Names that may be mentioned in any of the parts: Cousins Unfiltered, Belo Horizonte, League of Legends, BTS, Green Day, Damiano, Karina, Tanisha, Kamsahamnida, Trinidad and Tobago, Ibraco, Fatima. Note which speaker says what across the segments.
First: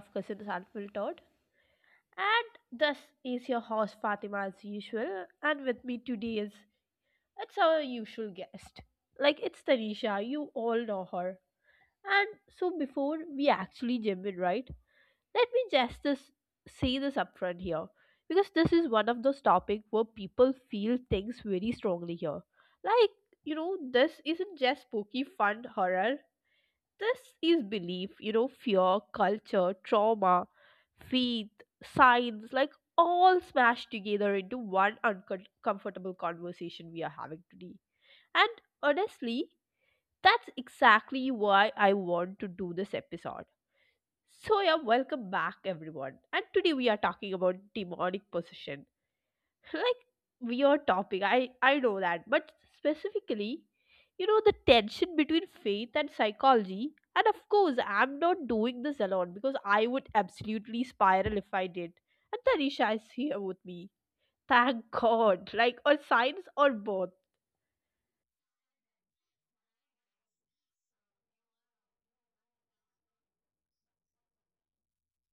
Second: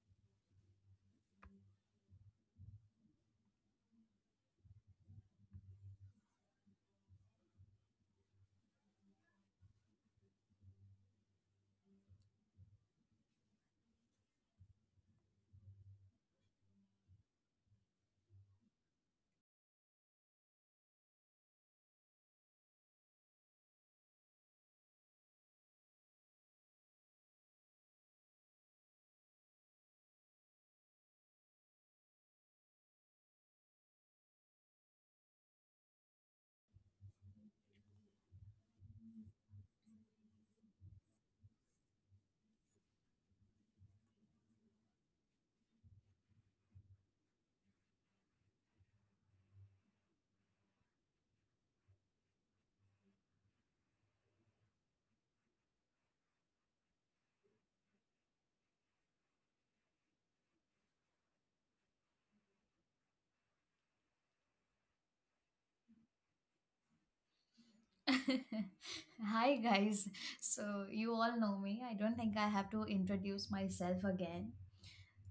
Speaker 1: of Cousins Unfiltered. And this is your host Fatima as usual, and with me today is it's our usual guest. Like it's Tanisha, you all know her. And so before we actually jump in, right? Let me just this say this upfront here, because this is one of those topics where people feel things very strongly here. Like this isn't just spooky fun horror, this is belief, you know, fear, culture, trauma, faith, science, like all smashed together into one uncomfortable conversation we are having today. And honestly, that's exactly why I want to do this episode. So, yeah, welcome back, everyone. And today we are talking about demonic possession, like weird topic, I know that, but specifically, you know, the tension between faith and psychology. And of course, I'm not doing this alone because I would absolutely spiral if I did. And Tanisha is here with me, thank god, like, or science, or both.
Speaker 2: Hi, guys. So, you all know me. I don't think I have to introduce myself again.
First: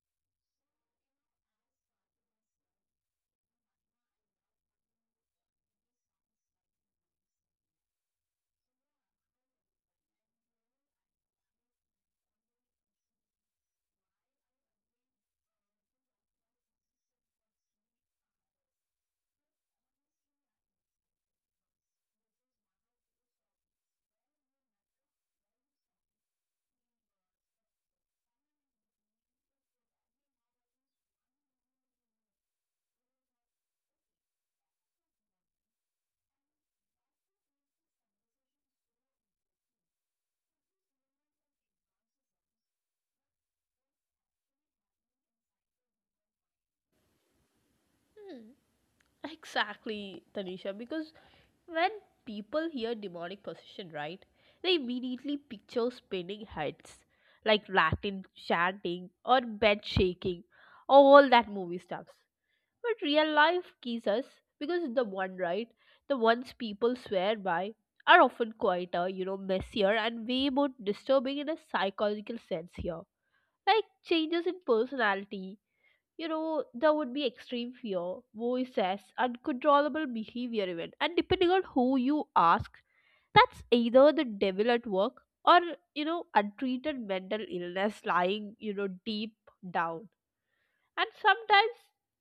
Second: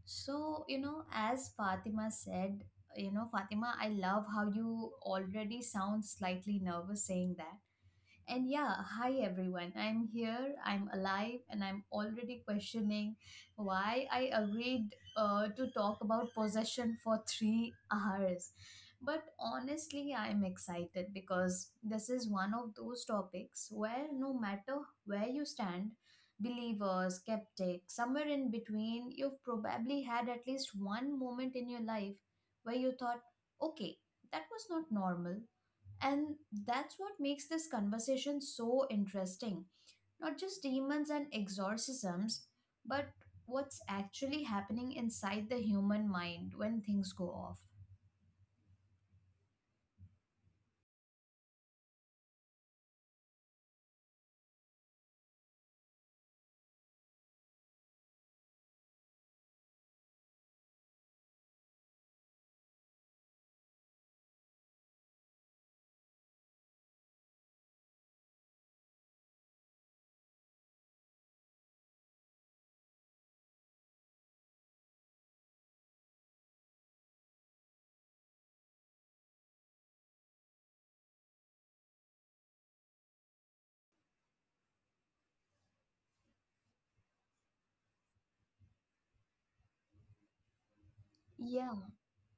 Speaker 2: So, you know, as Fatima said, you know, Fatima, I love how you already sound slightly nervous saying that. And yeah, hi everyone. I'm here, I'm alive, and I'm already questioning why I agreed to talk about possession for three hours. But honestly, I'm excited because this is one of those topics where no matter where you stand, believer, skeptic, somewhere in between, you've probably had at least one moment in your life where you thought, okay, that was not normal, and that's what makes this conversation so interesting. Not just demons and exorcisms, but what's actually happening inside the human mind when things go off.
Speaker 1: Exactly, Tanisha, because when people hear demonic possession, right, they immediately picture spinning heads, like Latin chanting or bed shaking, all that movie stuffs. But real life kisses, because the ones people swear by are often quieter, you know, messier and way more disturbing in a psychological sense here. Like changes in personality, you know, there would be extreme fear, voices, uncontrollable behavior, even. And depending on who you ask, that's either the devil at work or, you know, untreated mental illness lying, you know, deep down. And
Speaker 2: Yeah.
Speaker 1: sometimes,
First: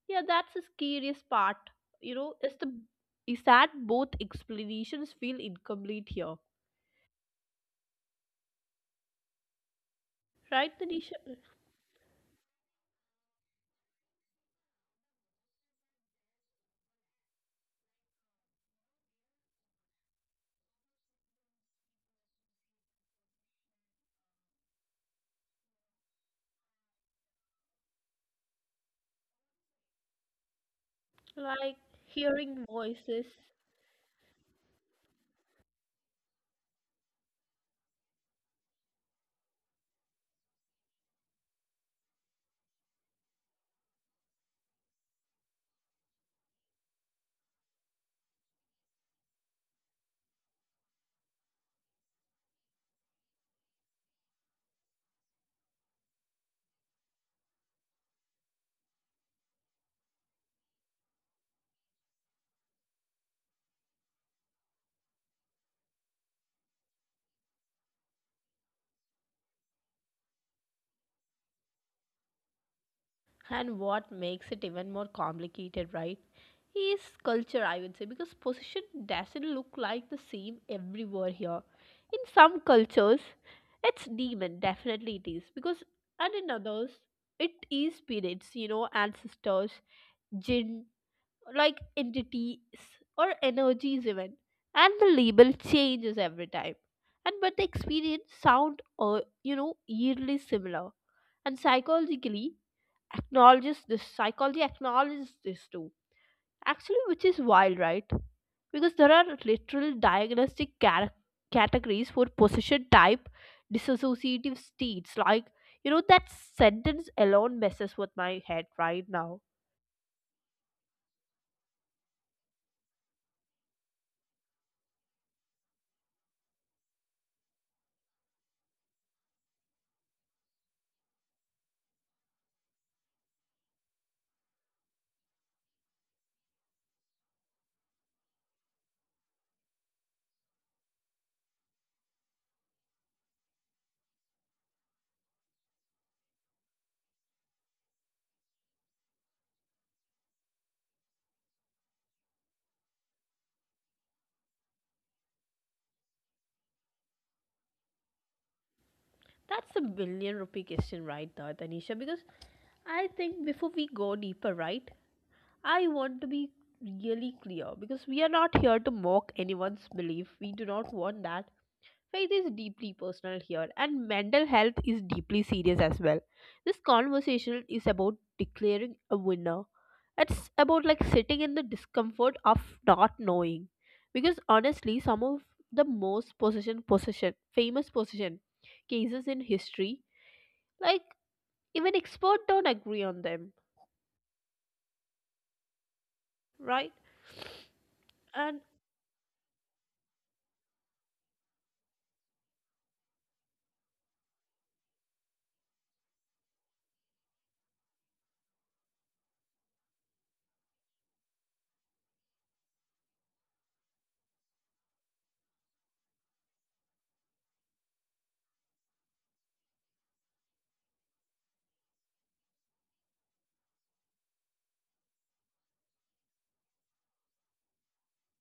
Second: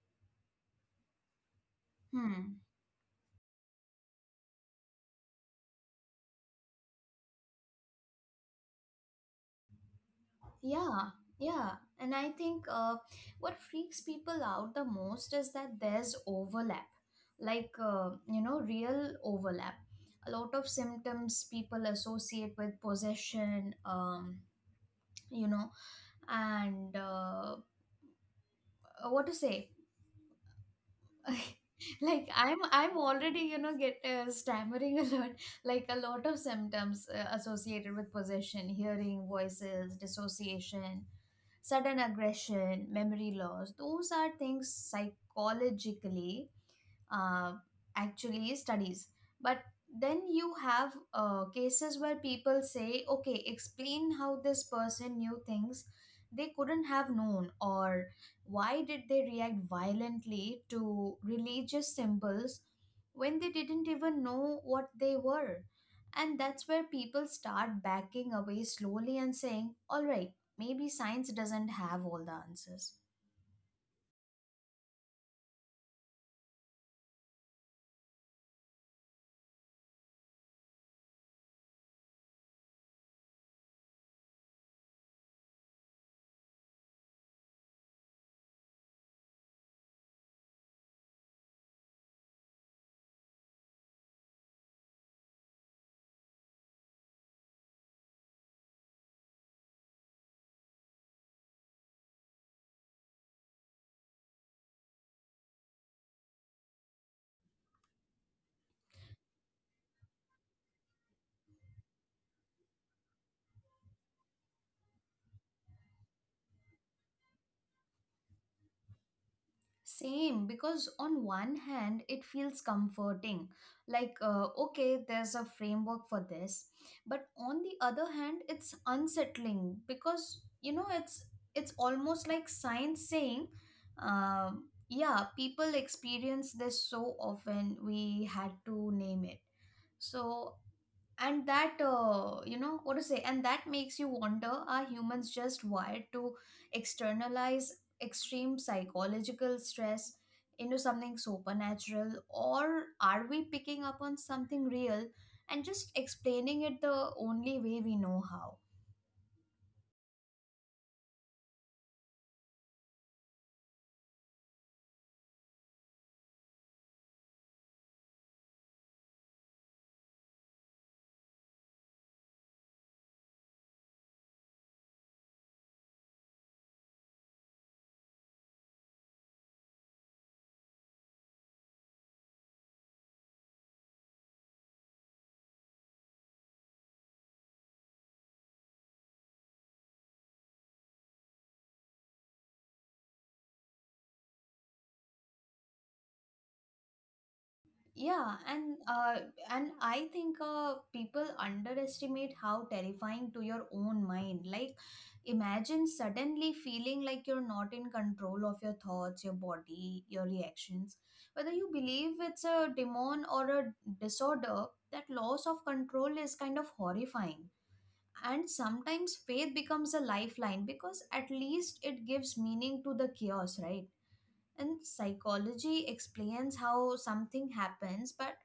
Speaker 1: yeah, that's the scariest part, you know,
Speaker 2: Hmm.
Speaker 1: is that both explanations feel incomplete here, right,
Speaker 2: Yeah.
Speaker 1: Tanisha?
Speaker 2: Yeah. And I think what freaks people out the most is that there's overlap, like real overlap. A lot of symptoms people associate with possession, you know, and what to say
Speaker 1: Like
Speaker 2: like
Speaker 1: hearing
Speaker 2: I'm
Speaker 1: voices.
Speaker 2: already you know get stammering a lot. Like a lot of symptoms associated with possession, hearing voices, dissociation, sudden aggression, memory loss, those are things psychologically uh, actually studies. But then you have cases where people say, okay, explain how this person knew things they couldn't have known, or why did they react violently to religious symbols when they didn't even know what they were. And that's where people start backing away slowly and saying, all right, maybe science doesn't have all the answers.
Speaker 1: And what makes it even more complicated, right? Is culture, I would say, because possession doesn't look like the same everywhere here. In some cultures, it's demon, definitely it is. Because and in others, it is spirits, you know, ancestors, jinn, like entities or energies even. And the label changes every time. And but the experience sound or, you know, eerily similar. And psychologically acknowledges this Psychology acknowledges this too, actually, which is wild, right? Because there are literal diagnostic categories for possession type dissociative states, like, you know, that sentence alone messes with my head right now.
Speaker 2: Same, because on one hand, it feels comforting. Like, okay, there's a framework for this. But on the other hand, it's unsettling because, you know, it's almost like science saying, yeah, people experience this so often, we had to name it. So, and that you know what to say and that makes you wonder, are humans just wired to externalize extreme psychological stress into something supernatural, or are we picking up on something real and just explaining it the only way we know how?
Speaker 1: That's a million rupee question right there, Tanisha, because I think before we go deeper, right, I want to be really clear because we are not here to mock anyone's belief, we do not want that. Faith is deeply personal here, and mental health is deeply serious as well. This conversation is about declaring a winner. It's about like sitting in the discomfort of not knowing. Because honestly, some of the most famous possession cases in history, like even experts don't agree on them, right?
Speaker 2: Yeah,
Speaker 1: And
Speaker 2: and uh, and I think uh, people underestimate how terrifying to your own mind. Like, imagine suddenly feeling like you're not in control of your thoughts, your body, your reactions. Whether you believe it's a demon or a disorder, that loss of control is kind of horrifying. And sometimes faith becomes a lifeline because at least it gives meaning to the chaos, right? And psychology explains how something happens, but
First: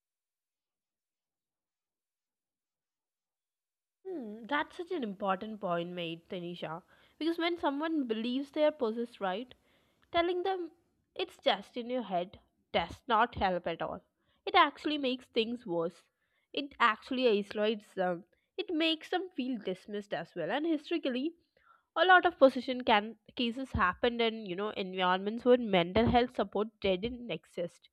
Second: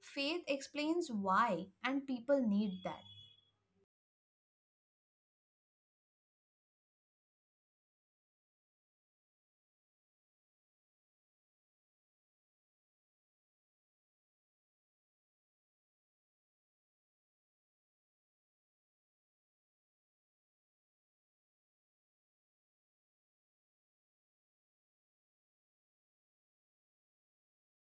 Speaker 2: faith explains why, and people need that.
Speaker 1: hmm, that's such an important point made, Tanisha. Because when someone believes they are possessed, right, telling them it's just in your head does not help at all. It actually makes things worse. It actually isolates them. It makes them feel dismissed as well. And historically, a lot of possession can cases happened in, you know, environments where mental health support didn't exist.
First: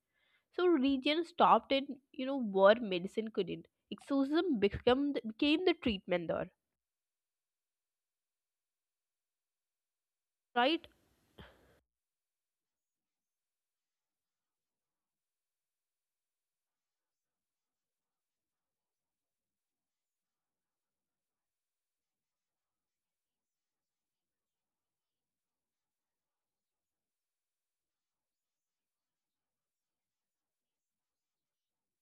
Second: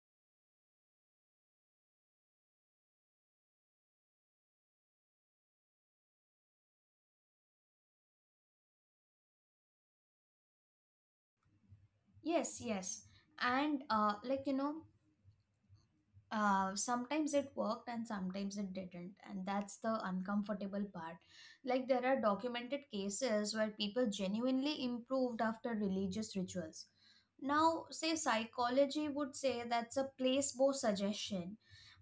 Speaker 1: So religion stopped in, you know, where medicine couldn't. Exorcism became the treatment there, right?
Speaker 2: Yes, yes. And sometimes it worked and sometimes it didn't. And that's the uncomfortable part. Like, there are documented cases where people genuinely improved after religious rituals. Now, say psychology would say that's a placebo, suggestion,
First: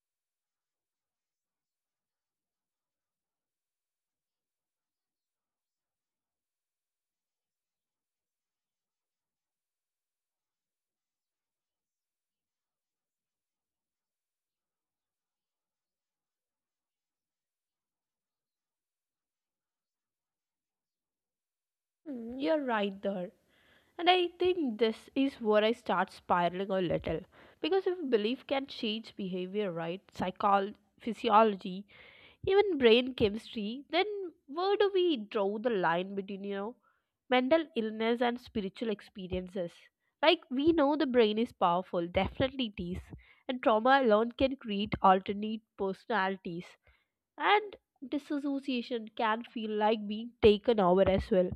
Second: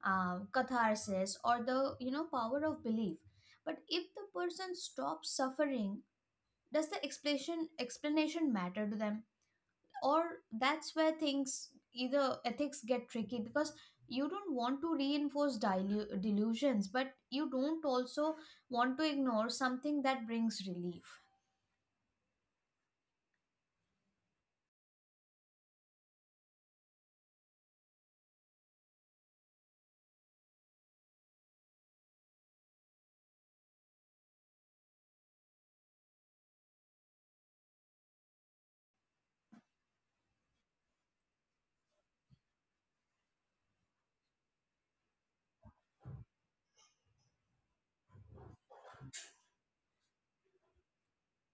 Speaker 2: catharsis, or the, you know, power of belief. But if the person stops suffering, does the explanation matter to them? Or, that's where things either ethics get tricky, because you don't want to reinforce delusions, but you don't also want to ignore something that brings relief.
Speaker 1: Hmm, you're right there. And I think this is where I start spiraling a little. Because if belief can change behavior, right? Physiology, even brain chemistry, then where do we draw the line between, you know, mental illness and spiritual experiences? Like, we know the brain is powerful, definitely it is. And trauma alone can create alternate personalities. And disassociation can feel like being taken over as well,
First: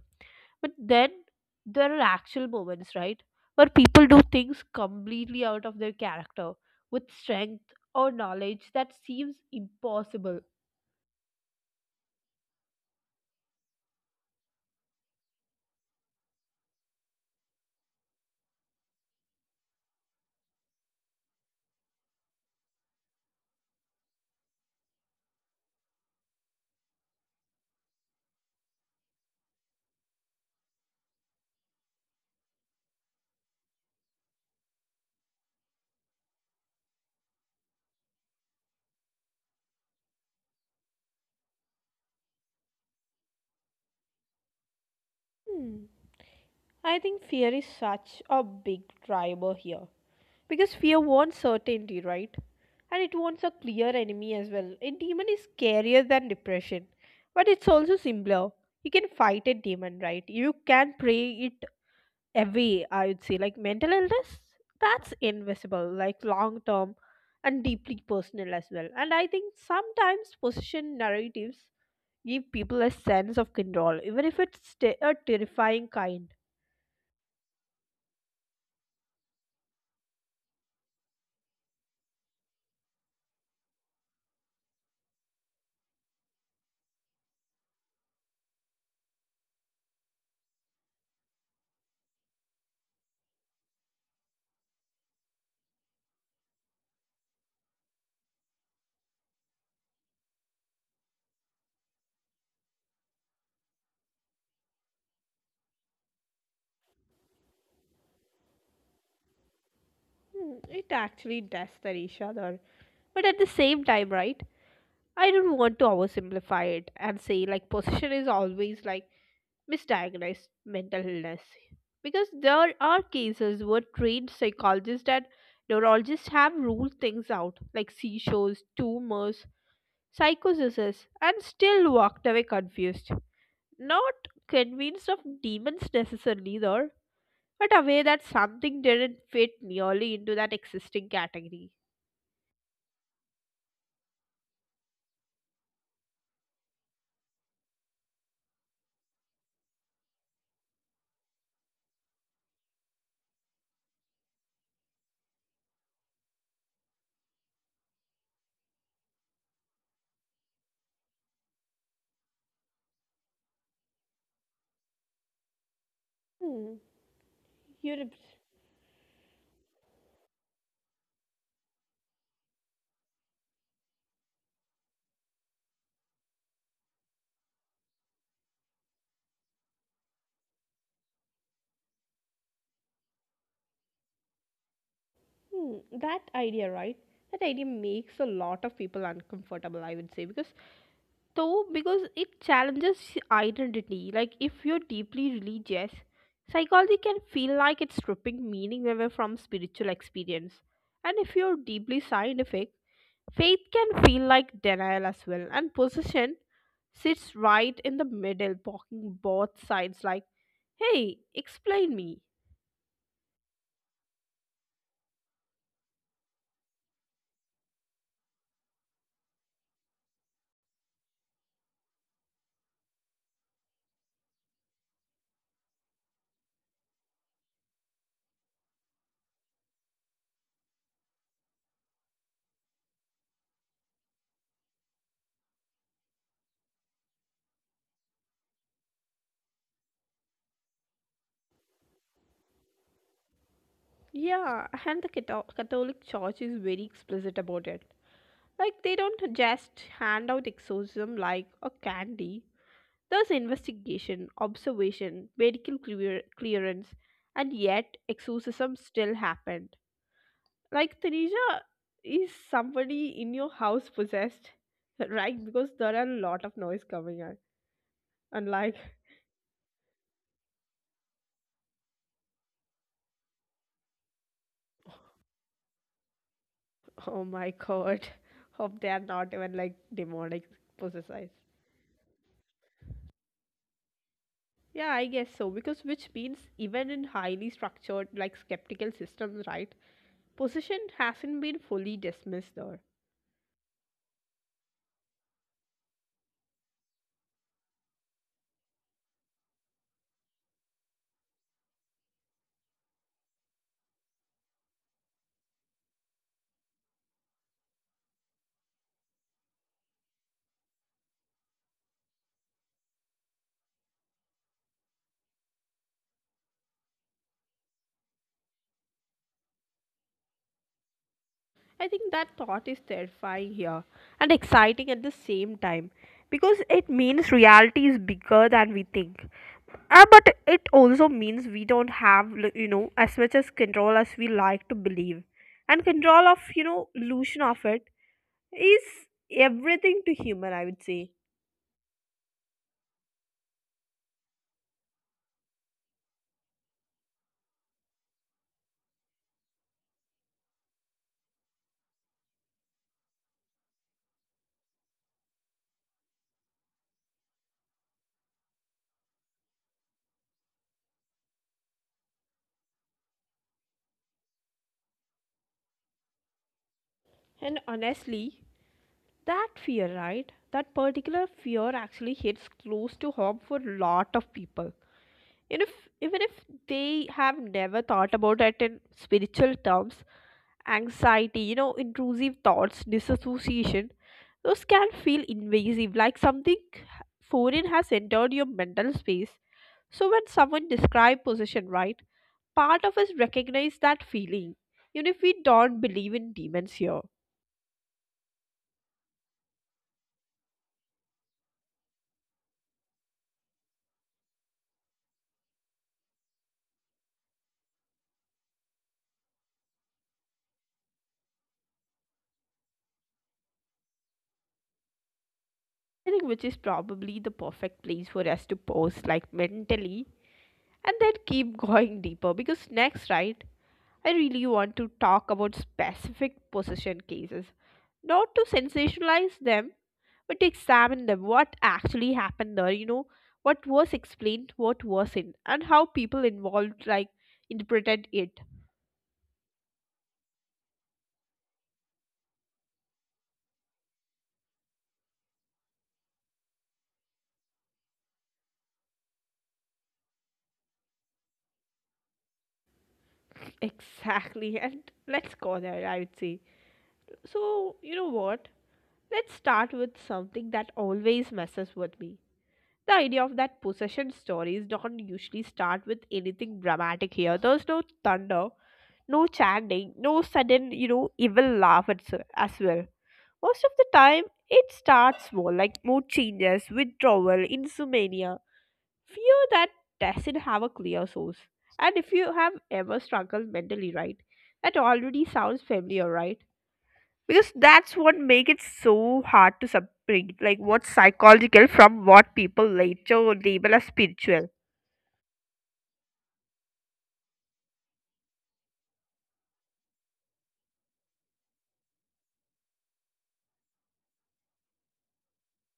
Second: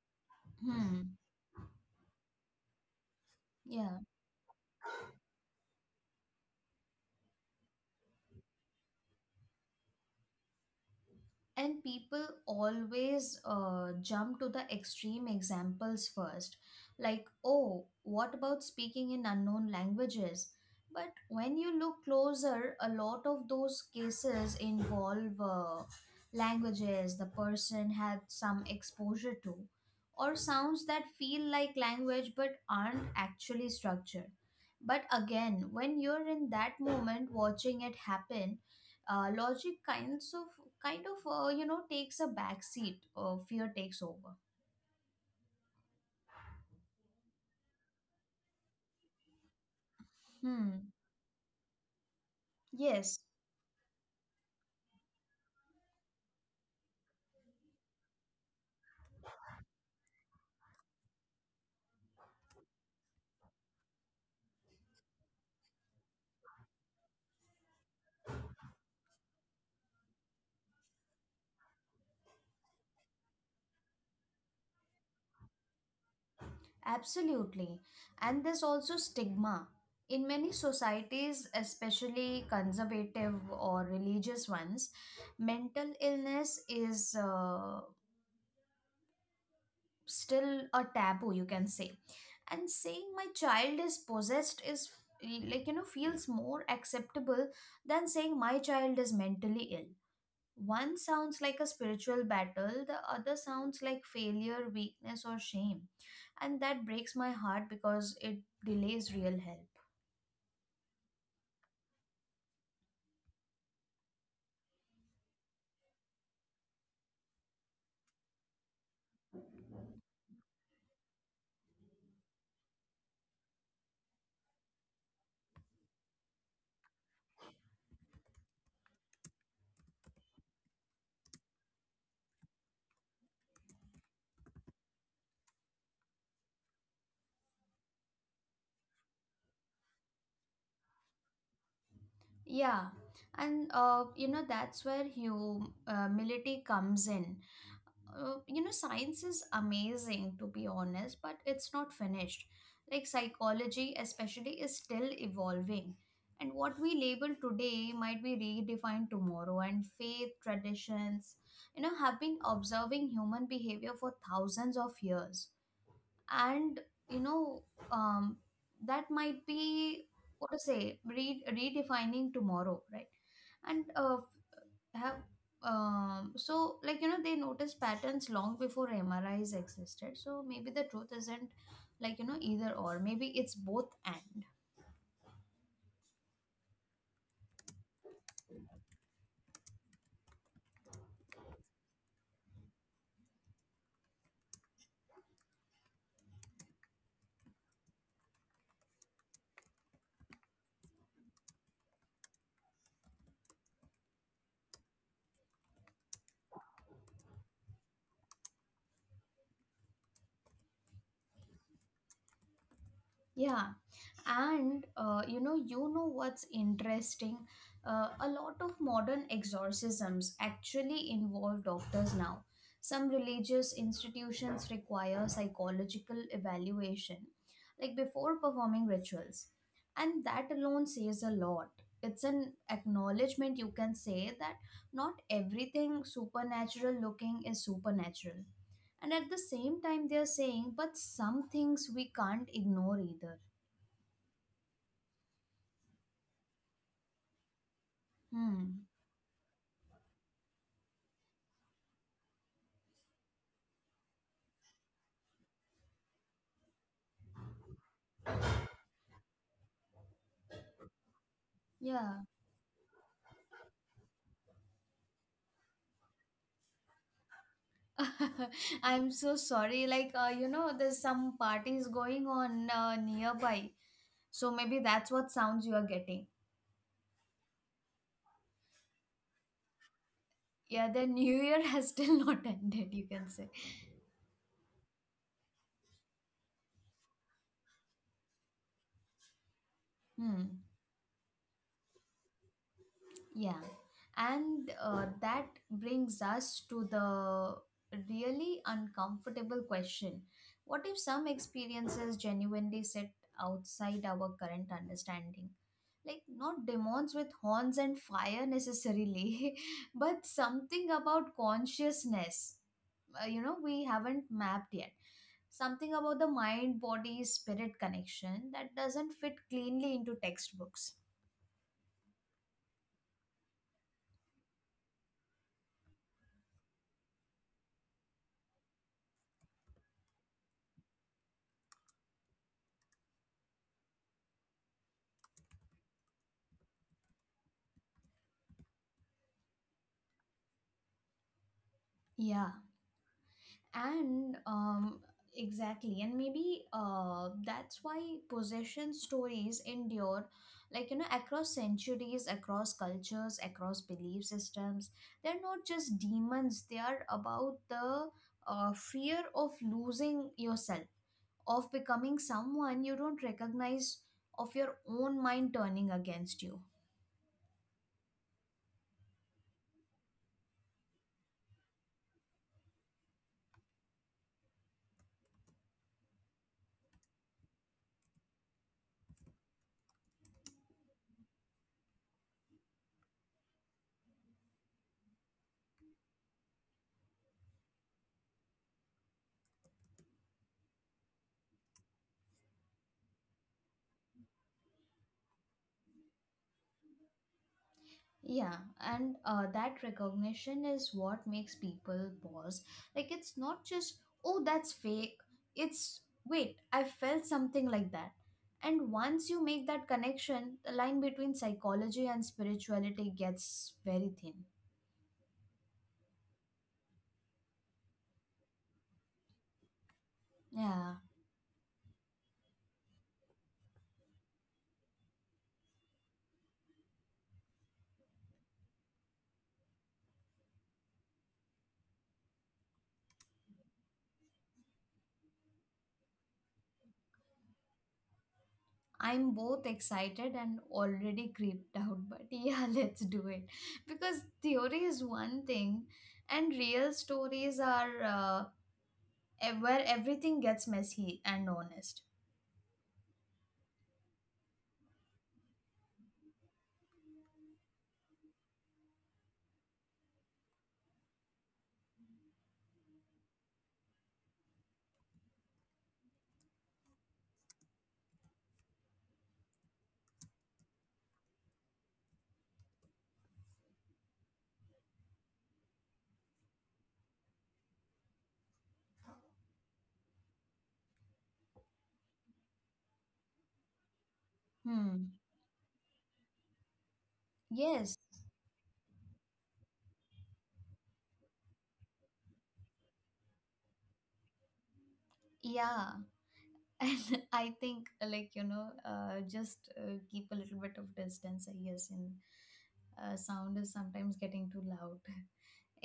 Speaker 1: but
Speaker 2: Hmm.
Speaker 1: then there are actual moments, right? Where
Speaker 2: Yeah.
Speaker 1: people do things completely out of their character with strength or knowledge that seems impossible.
Speaker 2: And people always jump to the extreme examples first, like, oh, what about speaking in unknown languages? But when you look closer, a lot of those cases involve languages the person had some exposure to, or sounds that feel like language but aren't actually structured. But again, when you're in that moment watching it happen, logic kind of you know, takes a back seat, or fear takes over.
Speaker 1: Hmm. I think fear is such a big driver here. Because
Speaker 2: Hmm.
Speaker 1: fear wants certainty, right? And it
Speaker 2: Yes.
Speaker 1: wants a clear enemy as well. A demon is scarier than depression, but it's also simpler. You can fight a demon, right? You can pray it away, I would say. Like mental illness, that's invisible, like long term and deeply personal as well. And I think sometimes position narratives give people a sense of control, even if it's a terrifying kind.
Speaker 2: Absolutely. And there's also stigma. In many societies, especially conservative or religious ones, mental illness is still a taboo, you can say. And saying, my child is possessed, is like, you know, feels more acceptable than saying, my child is mentally ill. One sounds like a spiritual battle, the other sounds like failure, weakness, or shame. And that breaks my heart because it delays real help.
Speaker 1: Hmm, it actually does, tarisha, though, but at the same time, right, I don't want to oversimplify it and say like position is always like misdiagnosed mental illness. Because there are cases where trained psychologists and neurologists have ruled things out, like seizures, tumors, psychosis, and still walked away confused, not convinced of demons necessarily though, but aware that something didn't fit nearly into that existing category.
Speaker 2: Yeah, and you know, that's where humility comes in. You know, science is amazing, to be honest, but it's not finished. Like psychology especially is still evolving, and what we label today might be redefined tomorrow. And faith traditions, you know, have been observing human behavior for thousands of years.
Speaker 1: Hmm,
Speaker 2: And, you know,
Speaker 1: you're,
Speaker 2: um, that might be what to say re- redefining tomorrow, right? and have So, like, you know, they notice patterns long before MRIs existed. So maybe the truth isn't, like, you know, either or maybe it's both and.
Speaker 1: hmm, that idea, right? That idea makes a lot of people uncomfortable, I would say, because though, because it challenges identity. Like, if you're deeply religious, psychology can feel like it's stripping meaning away from spiritual experience. And if you're deeply scientific, faith can feel like denial as well. And possession sits right in the middle, blocking both sides, like, hey, explain me.
Speaker 2: Yeah, and you know what's interesting, a lot of modern exorcisms actually involve doctors now. Some religious institutions require psychological evaluation like before performing rituals. And that alone says a lot. It's an acknowledgement, you can say, that not everything supernatural looking is supernatural. And at the same time they are saying, but some things we can't ignore either.
Speaker 1: Yeah, and the Catholic Church is very explicit about it.
Speaker 2: Hmm.
Speaker 1: Like, they don't just hand out exorcism like a candy. Thus, investigation, observation, medical clearance, and yet exorcism still happened. Like Tanisha,
Speaker 2: Yeah.
Speaker 1: is somebody in your house possessed? Right? Because there are a lot of noise coming out. And like,
Speaker 2: I'm so sorry. Like, you know, there's some parties going on nearby. So maybe that's what sounds you are getting.
Speaker 1: oh my god, hope they are not even like demonic
Speaker 2: Yeah, the
Speaker 1: possessed.
Speaker 2: new year has still not ended, you can say.
Speaker 1: Yeah, I guess so. Because which means even in highly structured, like skeptical systems, right?
Speaker 2: Hmm.
Speaker 1: Possession hasn't been fully dismissed though.
Speaker 2: Yeah, and that brings us to the really uncomfortable question. What if some experiences genuinely sit outside our current understanding? Like, not demons with horns and fire necessarily, but something about consciousness you know, we haven't mapped yet. Something about the mind body spirit connection that doesn't fit cleanly into textbooks.
Speaker 1: I think that thought is terrifying here and exciting at the same time, because it means reality is bigger than we think. But it also means we don't have, you know, as much as control as we like to believe. And control of, you know, illusion of it is everything to human, I would say.
Speaker 2: Yeah, and exactly. And maybe that's why possession stories endure, like, you know, across centuries, across cultures, across belief systems. They're not just demons, they are about the fear of losing yourself, of becoming someone you don't recognize, of your own mind turning against you.
Speaker 1: And honestly, that fear, right? That particular fear actually hits close to home for a lot of people. Even if, even if they have never thought about it in spiritual terms, anxiety, you know, intrusive thoughts, disassociation, those can feel invasive, like something foreign has entered your mental space. So when someone describes possession, right, part of us recognize that feeling, even if we don't believe in demons here.
Speaker 2: Yeah, and that recognition is what makes people pause. Like, it's not just, oh, that's fake. It's, wait, I felt something like that. And once you make that connection, the line between psychology and spirituality gets very thin.
Speaker 1: I think which is probably the perfect place for us to pause, like mentally,
Speaker 2: Yeah,
Speaker 1: and then keep going deeper. Because next, right, I really want to talk about specific possession cases, not to sensationalize them, but to examine them, what actually happened there, you know, what was explained, what wasn't, and how people involved like interpreted it.
Speaker 2: I'm both excited and already creeped out, but yeah, let's do it. Because theory is one thing, and real stories are where everything gets messy and honest.
Speaker 1: Exactly, and let's go there, I would say. So, you know what? Let's start with something that always messes with me. The idea of that possession stories don't usually start with anything dramatic here. There's no thunder, no chanting, no sudden, you know, evil laugh at, as well. Most of the time, it starts small, like mood changes, withdrawal, insomnia, fear that doesn't have a clear source. And if you have ever struggled mentally, right, that
Speaker 2: Hmm.
Speaker 1: already sounds familiar, right? Because
Speaker 2: Yes.
Speaker 1: that's what makes it so hard to separate, like what's psychological from what people later label as spiritual.
Speaker 2: Yeah. And I think, like, you know, just keep a little bit of distance, I guess. In Sound is sometimes getting too loud.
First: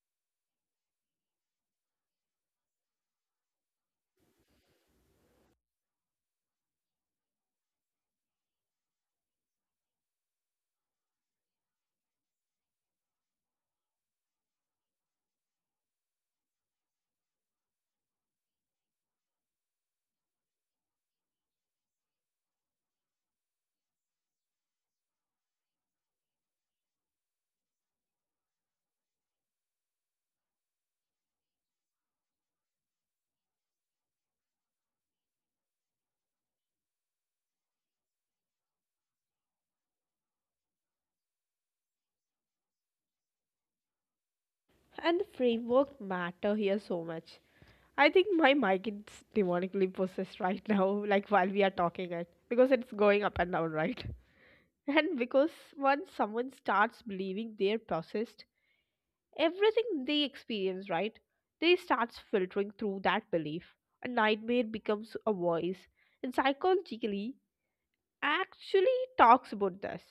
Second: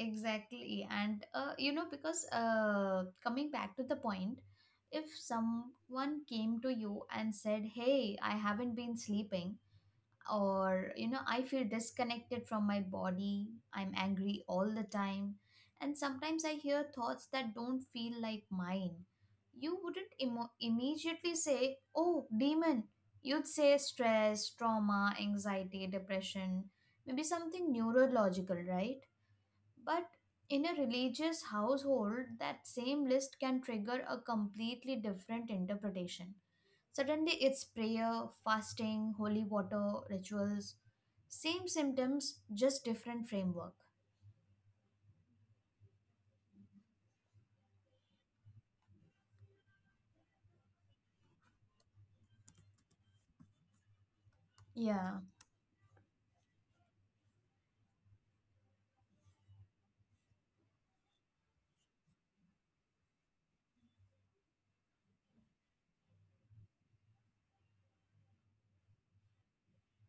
Speaker 2: Exactly. And, you know, because coming back to the point, if someone came to you and said, hey, I haven't been sleeping, or, you know, I feel disconnected from my body, I'm angry all the time, and sometimes I hear thoughts that don't feel like mine, you wouldn't immediately say, oh, demon. You'd say stress, trauma, anxiety, depression, maybe something neurological, right? But in a religious household, that same list can trigger a completely different interpretation. Suddenly, it's prayer, fasting, holy water, rituals. Same symptoms, just different framework.
Speaker 1: And the framework matter here so much. I think my mic is demonically possessed right now, like while we are talking it, because it's going up and down, right? And
Speaker 2: Yeah.
Speaker 1: because once someone starts believing they're possessed, everything they experience, right? They starts filtering through that belief. A nightmare becomes a voice. And psychologically actually talks about this,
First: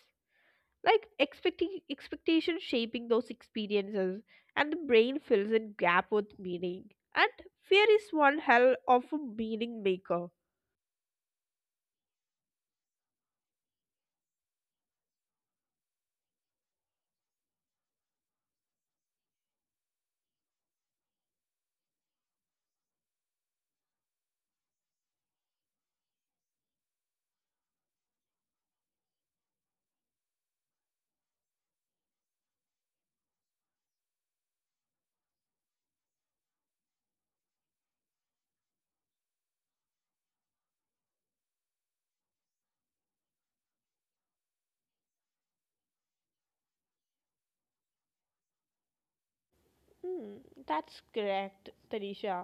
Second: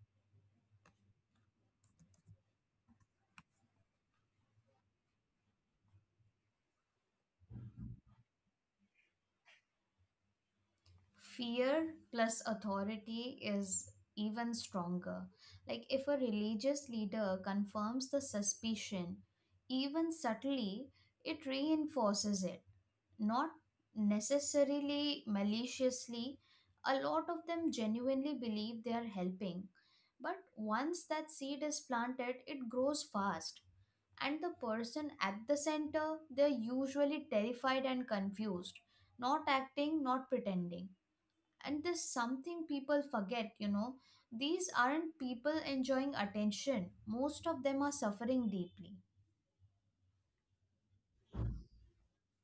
Speaker 1: like expecting expectation shaping those experiences, and the brain fills in gap with meaning, and fear is one hell of a meaning maker.
Speaker 2: Fear plus authority is even stronger. Like, if a religious leader confirms the suspicion, even subtly, it reinforces it, not necessarily maliciously, a lot of them genuinely believe they are helping. But once that seed is planted, it grows fast. And the person at the center, they're usually terrified and confused, not acting, not pretending. And there's something people forget, you know. These aren't people enjoying attention. Most of them are suffering deeply.
Speaker 1: Hmm, that's correct, tanisha.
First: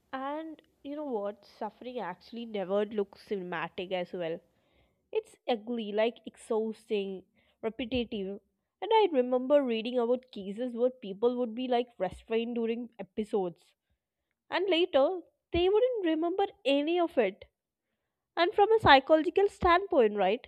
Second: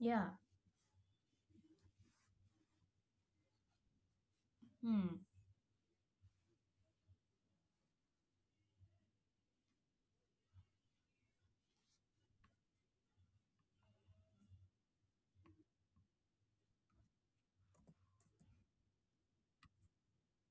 Speaker 2: Yeah.
Speaker 1: And you know what, suffering actually never looks cinematic as well.
Speaker 2: Hmm.
Speaker 1: It's ugly, like exhausting, repetitive. And I remember reading about cases where people would be like restrained during episodes, and later they wouldn't remember any of it. And from a psychological standpoint, right,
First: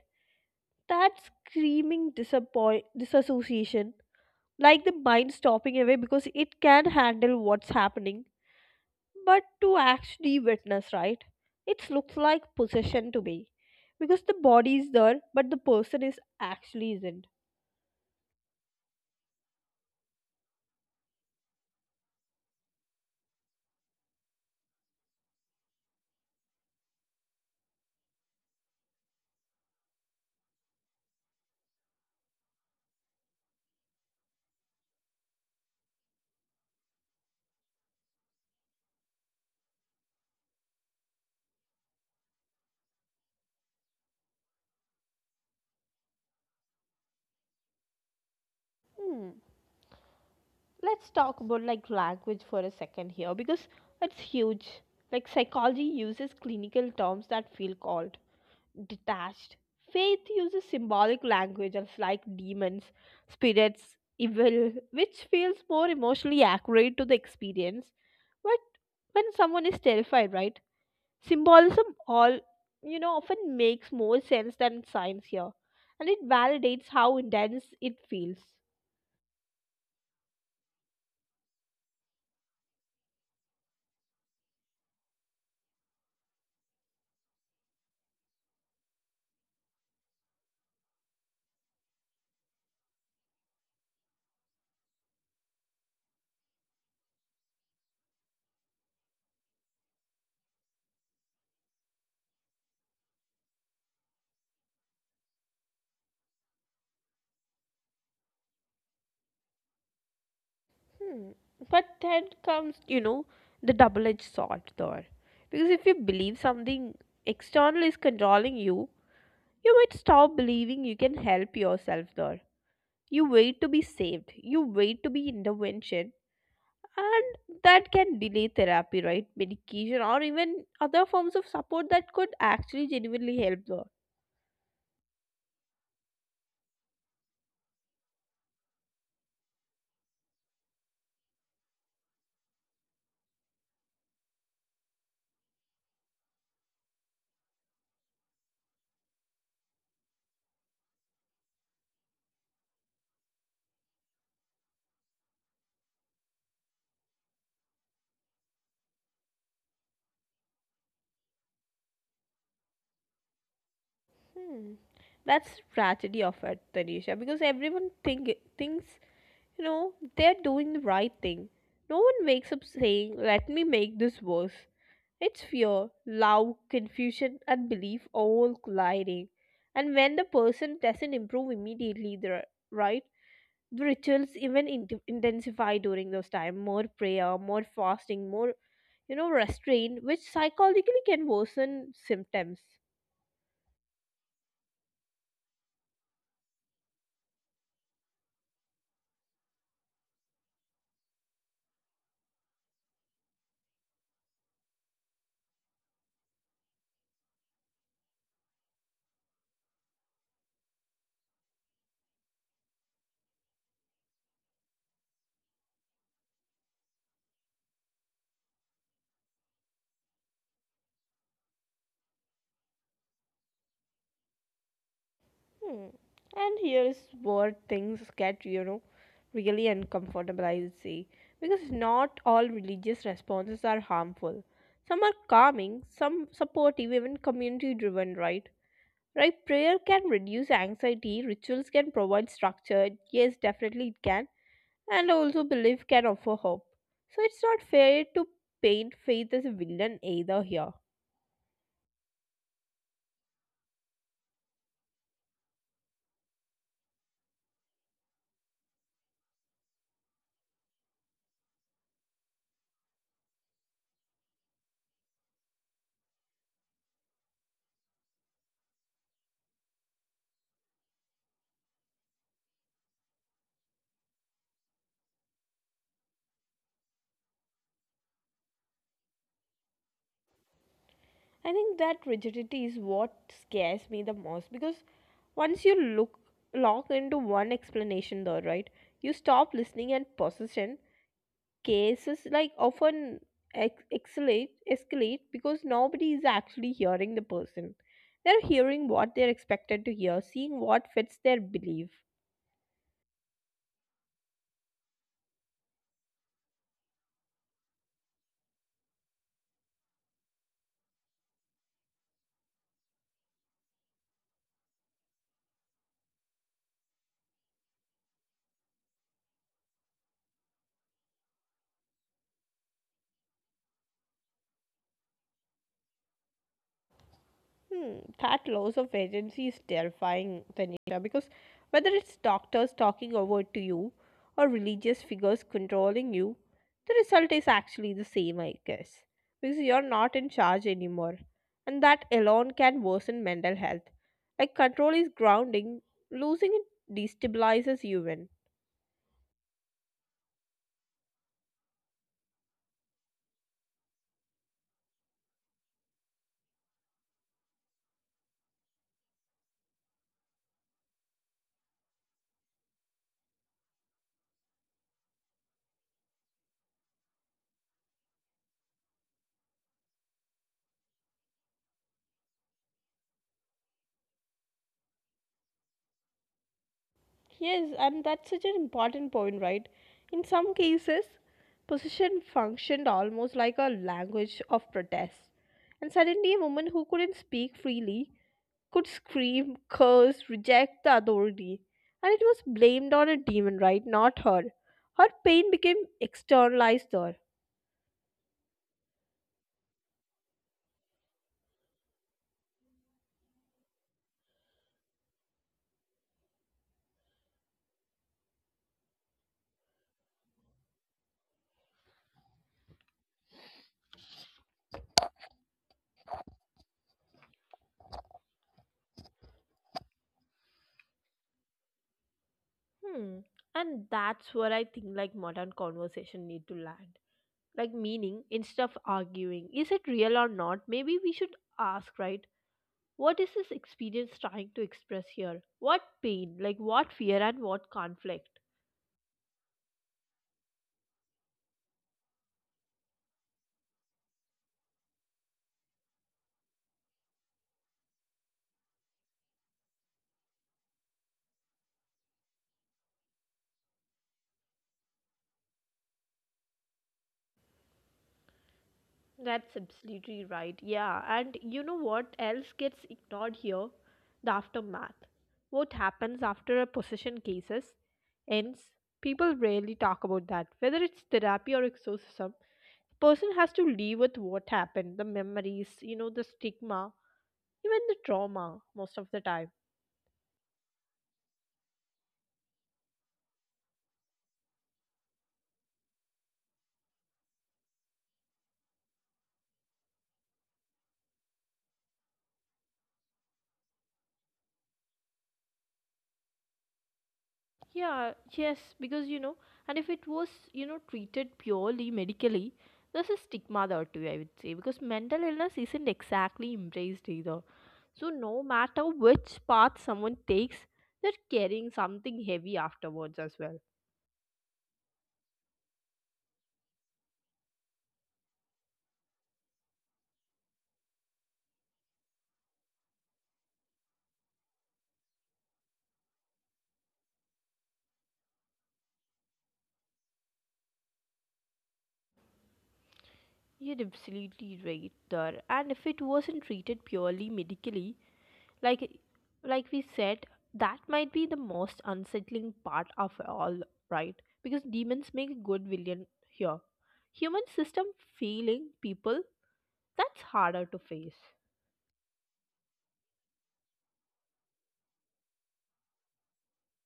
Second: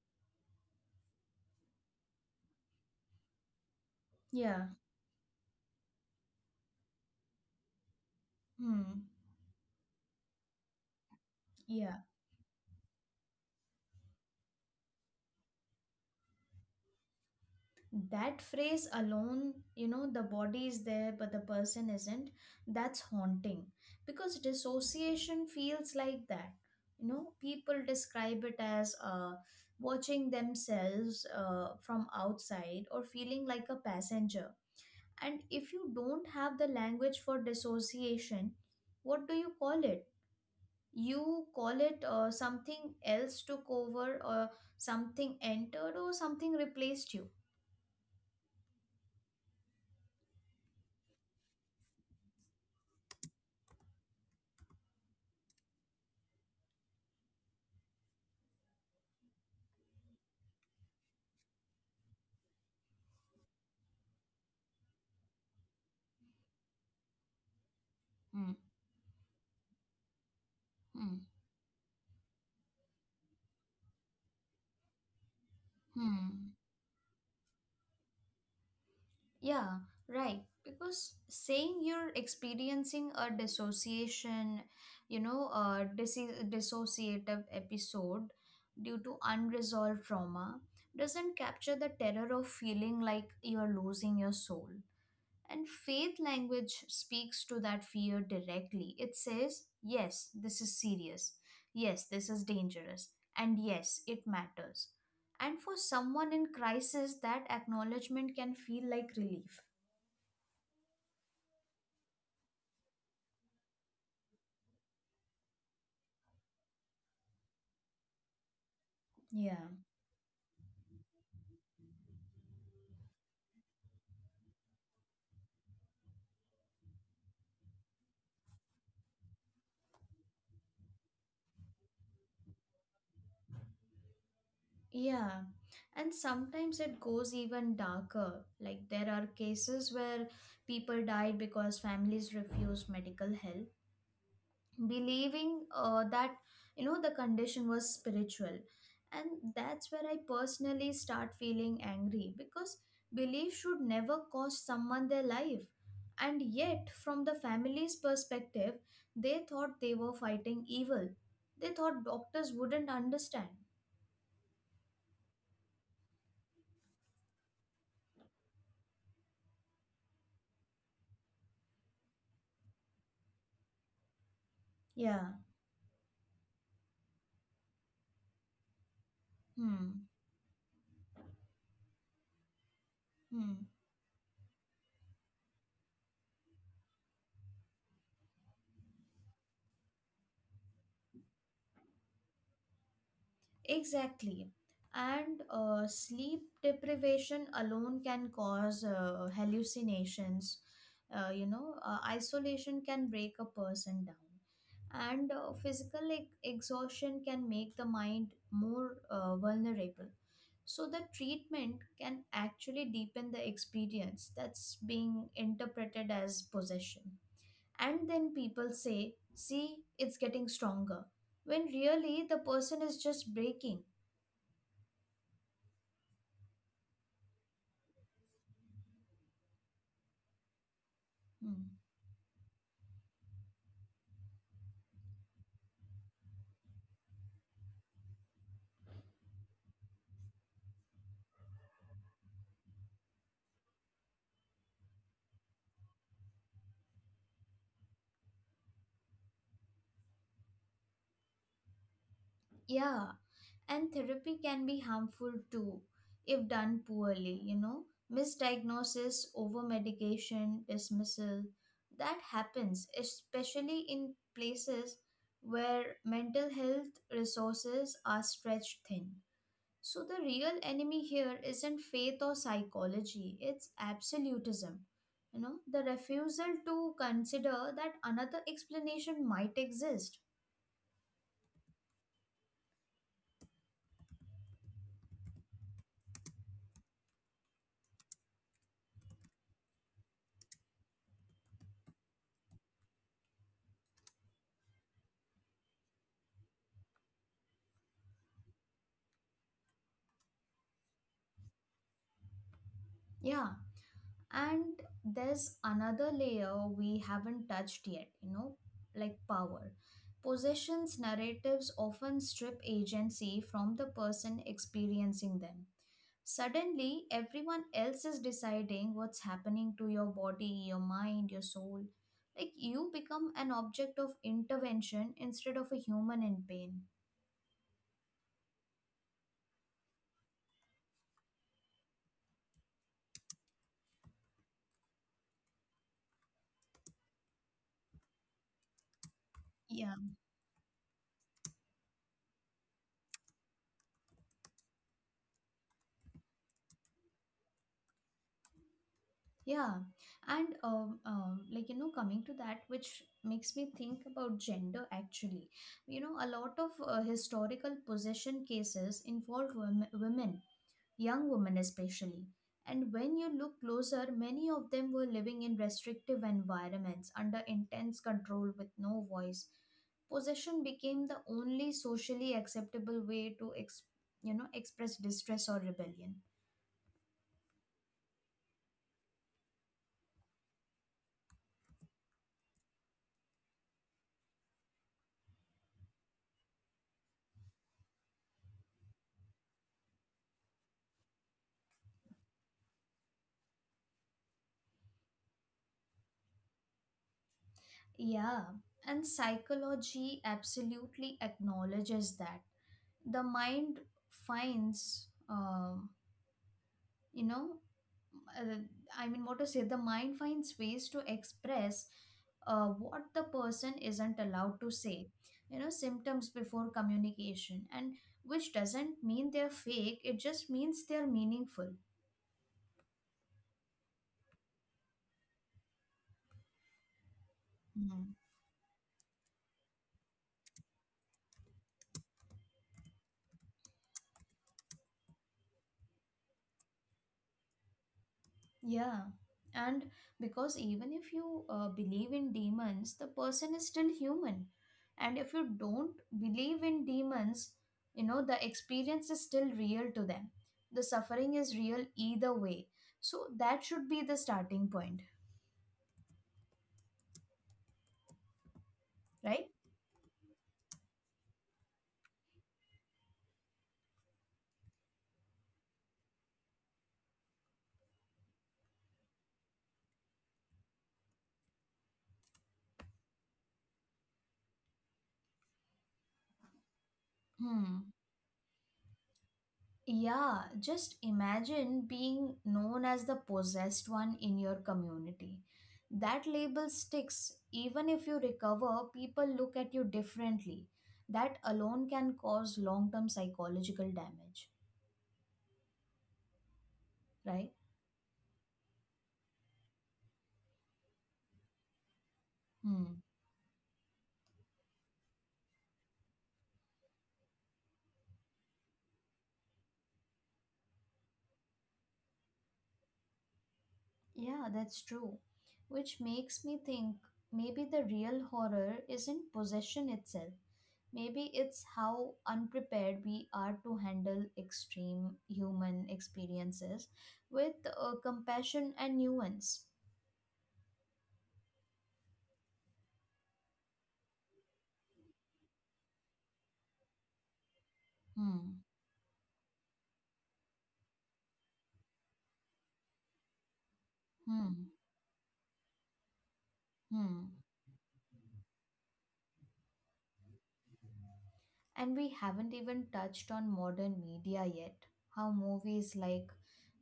Speaker 1: that screaming disappoint disassociation,
Speaker 2: Yeah.
Speaker 1: like the mind stopping away because it can handle what's happening,
Speaker 2: Hmm.
Speaker 1: but to actually witness, right, it
Speaker 2: Yeah.
Speaker 1: looks like possession to me, because the body is there, but the person is actually isn't.
Speaker 2: That phrase alone, you know, the body is there but the person isn't, that's haunting. Because dissociation feels like that. You know, people describe it as watching themselves from outside, or feeling like a passenger. And if you don't have the language for dissociation, what do you call it? You call it, something else took over, or something entered, or something replaced you.
Speaker 1: Hmm. Let's talk about like language for a second here, because it's huge. Like psychology uses clinical terms that feel cold, detached. Faith uses symbolic language of like demons, spirits, evil, which feels more emotionally accurate to the experience. But
Speaker 2: Mm,
Speaker 1: when someone is terrified, right?
Speaker 2: mm.
Speaker 1: Symbolism all, you know, often makes more sense than science here. And it
Speaker 2: Hmm.
Speaker 1: validates how intense it feels.
Speaker 2: Yeah, right. Because saying, you're experiencing a dissociation, you know, a dissociative episode due to unresolved trauma, doesn't capture the terror of feeling like you're losing your soul. And faith language speaks to that fear directly. It says, yes, this is serious. Yes, this is dangerous. And yes, it matters. And for someone in crisis, that acknowledgement can feel like relief.
Speaker 1: Hmm. But then comes, you know, the double edged sword there. Because if you believe something external is controlling you, you might
Speaker 2: Yeah.
Speaker 1: stop believing you can help yourself there. You wait to be saved, you wait to be intervention, and that can delay therapy, right? Medication, or even other forms of support that could actually genuinely help there.
Speaker 2: Yeah. And sometimes it goes even darker. Like there are cases where people died because families refused medical help, believing that, you know, the condition was spiritual. And that's where I personally start feeling angry, because belief should never cost someone their life. And yet, from the family's perspective, they thought they were fighting evil, they thought doctors wouldn't understand.
Speaker 1: Hmm. That's tragedy of it, Tanisha, because everyone thinks, you know, they're doing the right thing. No one wakes up saying, let me make this worse.
Speaker 2: Yeah.
Speaker 1: It's fear, love, confusion, and belief all colliding. And
Speaker 2: Hmm.
Speaker 1: when the person doesn't improve immediately, the right,
Speaker 2: Hmm.
Speaker 1: the rituals even intensify during those time. More prayer, more fasting, more you know restraint, which psychologically can worsen symptoms.
Speaker 2: Exactly. And sleep deprivation alone can cause hallucinations. You know, isolation can break a person down. And physical exhaustion can make the mind more vulnerable. So, the treatment can actually deepen the experience that's being interpreted as possession. And then people say, see, it's getting stronger. When really the person is just breaking.
Speaker 1: Hmm. And here is where things get, you know, really uncomfortable, I would say. Because
Speaker 2: Hmm.
Speaker 1: not all religious responses are harmful. Some are calming, some supportive, even community driven, right? Right? Prayer can reduce anxiety, rituals can provide structure, yes, definitely it can, and also belief can offer hope. So it's not fair to paint faith as a villain either here.
Speaker 2: Yeah, and therapy can be harmful too if done poorly, you know. Misdiagnosis, over medication, dismissal, that happens, especially in places where mental health resources are stretched thin. So, the real enemy here isn't faith or psychology, it's absolutism. The refusal to consider that another explanation might exist.
Speaker 1: I think that rigidity is what scares me the most because once you look lock into one explanation though, right? You stop listening and possession cases like often escalate because nobody is actually hearing the person. They're hearing what they're expected to hear, seeing what fits their belief.
Speaker 2: Yeah, and there's another layer we haven't touched yet, like power. Possessions narratives often strip agency from the person experiencing them. Suddenly, everyone else is deciding what's happening to your body, your mind, your soul. Like you become an object of intervention instead of a human in pain.
Speaker 1: Hmm, that loss of agency is terrifying, Tanisha, because whether it's doctors talking over to you or religious figures controlling you, the result is actually the same, I guess. Because you're
Speaker 2: Yeah.
Speaker 1: not in charge anymore. And that alone can worsen mental health. Like, control is grounding, losing it destabilizes you, even.
Speaker 2: Yeah, and coming to that, which makes me think about gender actually. A lot of historical possession cases involve women, young women especially. And when you look closer, many of them were living in restrictive environments under intense control with no voice. Possession became the only socially acceptable way to express distress or rebellion.
Speaker 1: Yes, and that's such an important point, right? In some cases, possession functioned almost like a language of protest. And suddenly, a woman who couldn't speak freely could scream, curse, reject the authority. And it was blamed on a demon, right? Not her. Her pain became externalized there.
Speaker 2: Yeah, and psychology absolutely acknowledges that. The mind finds, you know, uh, I mean, what to say, the mind finds ways to express what the person isn't allowed to say, symptoms before communication, and which doesn't mean they're fake, it just means they're meaningful.
Speaker 1: Hmm. And that's where I think like modern conversation need to land. Like
Speaker 2: Mm-hmm.
Speaker 1: meaning instead of arguing, is it real or not? Maybe we should ask, right? What is this experience trying to express here? What pain, like what fear and what conflict?
Speaker 2: Yeah, and because even if you believe in demons, the person is still human. And if you don't believe in demons, the experience is still real to them. The suffering is real either way. So that should be the starting point, right?
Speaker 1: That's absolutely right. Yeah, and you know what else gets ignored here? The aftermath. What happens after a possession cases ends? People rarely talk about that. Whether it's therapy or exorcism, person has to live with what happened, the memories, you know, the stigma, even
Speaker 2: Hmm.
Speaker 1: the trauma most of the time.
Speaker 2: Yeah, just imagine being known as the possessed one in your community. That label sticks. Even if you recover, people look at you differently. That alone can cause long term psychological damage, right?
Speaker 1: Yeah, yes, because you know, and if it was, you know, treated purely medically,
Speaker 2: Hmm.
Speaker 1: there's a stigma there too, I would say, because mental illness isn't exactly embraced either. So, no matter which path someone takes, they're carrying something heavy afterwards as well.
Speaker 2: Yeah, that's true. Which makes me think maybe the real horror isn't possession itself. Maybe it's how unprepared we are to handle extreme human experiences with compassion and nuance.
Speaker 1: You're absolutely right there. And if it wasn't treated purely medically,
Speaker 2: Hmm,
Speaker 1: like like we said, that might be the most unsettling part of all, right?
Speaker 2: hmm,
Speaker 1: Because demons make good villain here.
Speaker 2: hmm.
Speaker 1: Human system failing people, that's harder to face.
Speaker 2: And we haven't even touched on modern media yet. How movies like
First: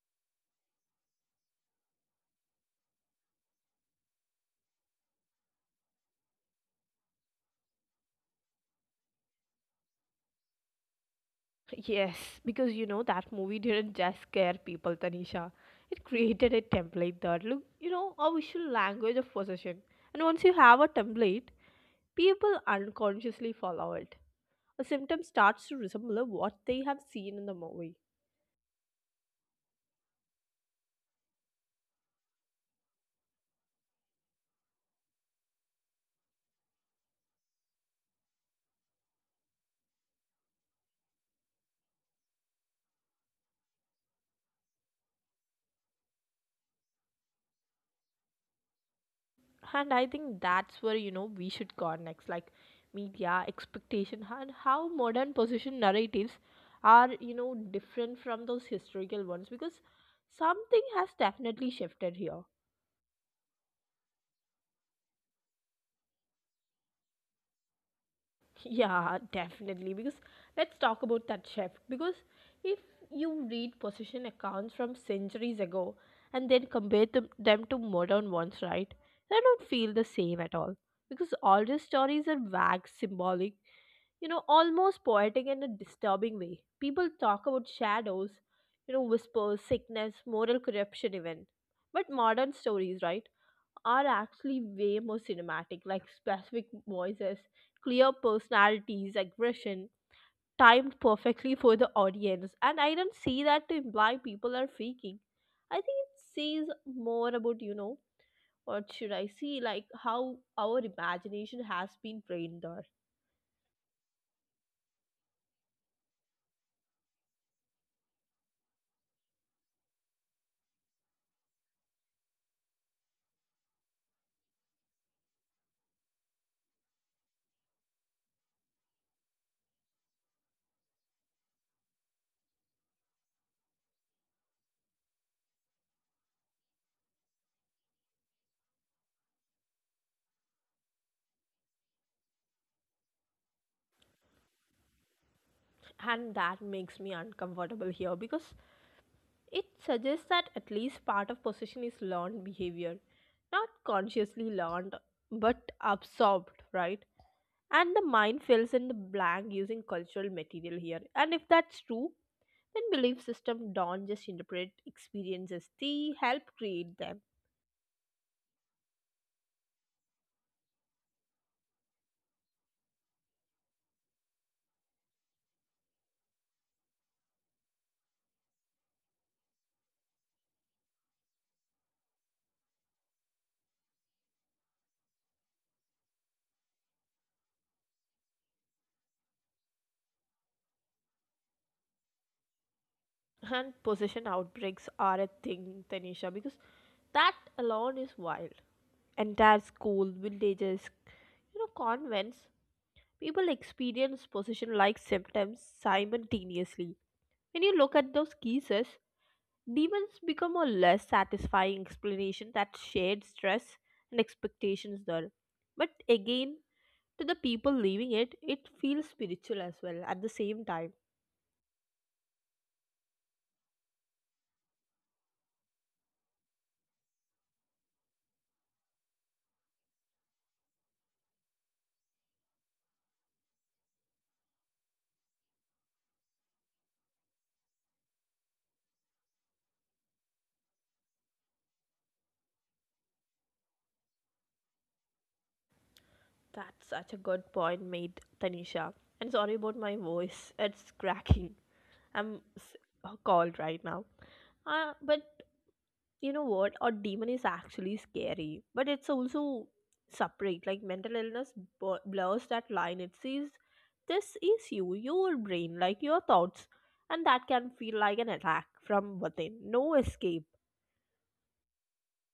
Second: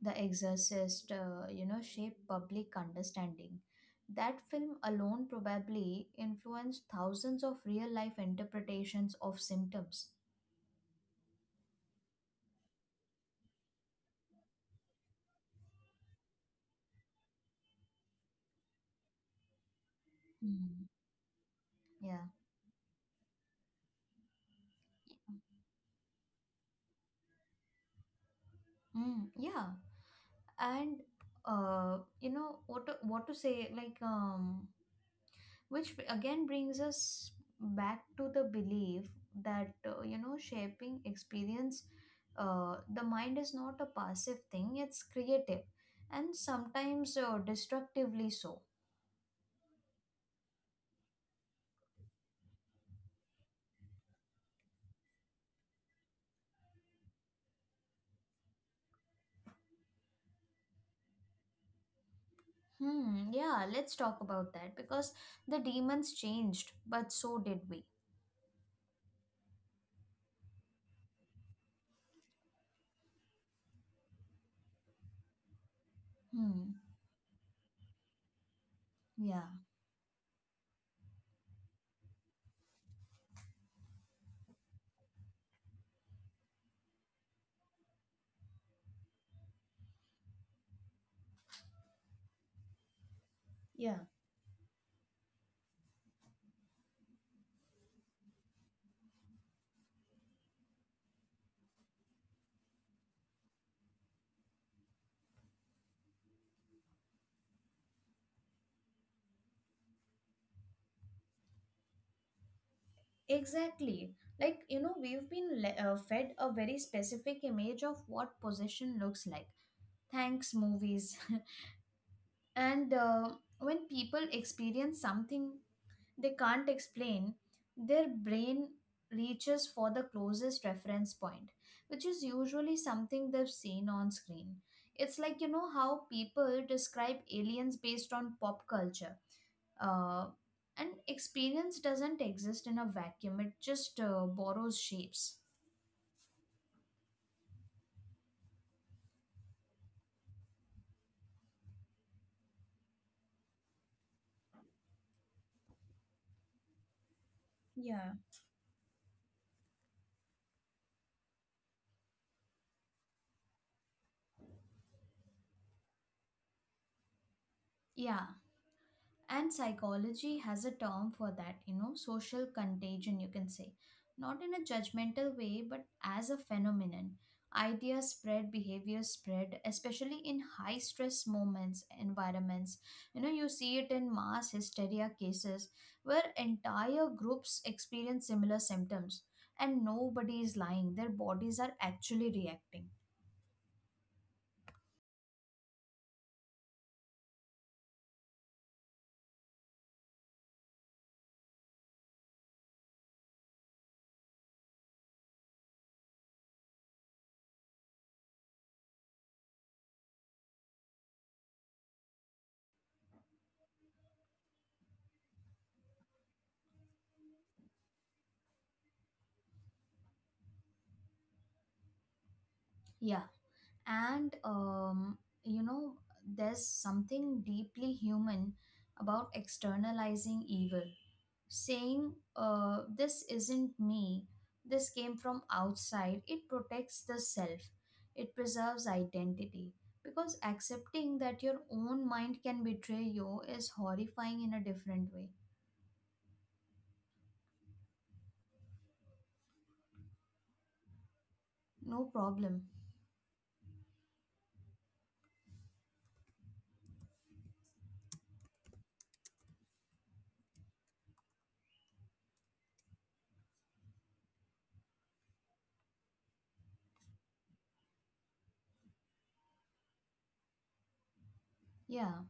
Speaker 2: The Exorcist, shape public understanding. That film alone probably influenced thousands of real life interpretations of symptoms.
Speaker 1: Yes, because you know that movie didn't just scare people, Tanisha. It created a template that look, you know, a visual language of possession. And once you have
Speaker 2: Hmm.
Speaker 1: a template,
Speaker 2: Yeah.
Speaker 1: people unconsciously follow it. A symptom starts to resemble what they have seen in the movie.
Speaker 2: Mm, yeah. And you know what to say like which again brings us back to the belief that shaping experience. Uh, the mind is not a passive thing, it's creative and sometimes destructively so.
Speaker 1: And I think that's where, you know, we should go next, like media expectation and how modern position narratives are, you know, different from those historical ones, because something has definitely shifted here.
Speaker 2: Hmm. Yeah, let's talk about that because the demons changed but so did we.
Speaker 1: Yeah, definitely, because let's talk about that shift because if you read position accounts from centuries ago and then
Speaker 2: Hmm.
Speaker 1: compare them to modern ones, right? They
Speaker 2: Yeah.
Speaker 1: don't feel the same at all because all these stories are vague symbolic, you know, almost poetic in a disturbing way. People talk about shadows, you know, whispers, sickness, moral corruption, even. But modern stories, right,
Speaker 2: Yeah,
Speaker 1: are actually way more cinematic, like specific voices, clear personalities, aggression, timed perfectly for the audience. And I don't see that to imply people are faking. I think it says more about, you know, what should I see, like how our imagination has been trained there.
Speaker 2: exactly. Like we've been fed a very specific image of what possession looks like, thanks movies. And when people experience something they can't explain, their brain reaches for the closest reference point, which is usually something they've seen on screen. It's like, you know, how people describe aliens based on pop culture. Uh, and experience doesn't exist in a vacuum, it just borrows shapes.
Speaker 1: And that makes me uncomfortable here because it suggests that at least part of possession is learned behavior, not consciously learned but absorbed, right? And the
Speaker 2: Yeah.
Speaker 1: mind fills in the blank using cultural material here. And if that's true, then belief system don't just interpret experiences, they help create them.
Speaker 2: Yeah. And psychology has a term for that, you know, social contagion, you can say. Not in a judgmental way, but as a phenomenon. Ideas spread, behaviors spread, especially in high stress moments, environments. You know, you see it in mass hysteria cases where entire groups experience similar symptoms and nobody is lying. Their bodies are actually reacting.
Speaker 1: And possession outbreaks are a thing, Tanisha, because that alone is wild. Entire school villages, you know, convents. People experience possession like symptoms simultaneously. When you look at those cases, demons become a less satisfying explanation that shared stress and expectations there. But again, to the people living it, it feels spiritual as well at the same time.
Speaker 2: Yeah. And you know there's something deeply human about externalizing evil, saying this isn't me, this came from outside. It protects the self, it preserves identity, because accepting that your own mind can betray you is horrifying in a different way.
Speaker 1: That's such a good point made, Tanisha. And sorry about my voice, it's cracking.
Speaker 2: No
Speaker 1: I'm
Speaker 2: problem.
Speaker 1: s- cold right now. But you know what, a demon is actually scary, but it's also separate. Like mental illness blurs that line. It says this is you, your brain, like your thoughts, and that can feel like an attack from within, no escape.
Speaker 2: Yeah,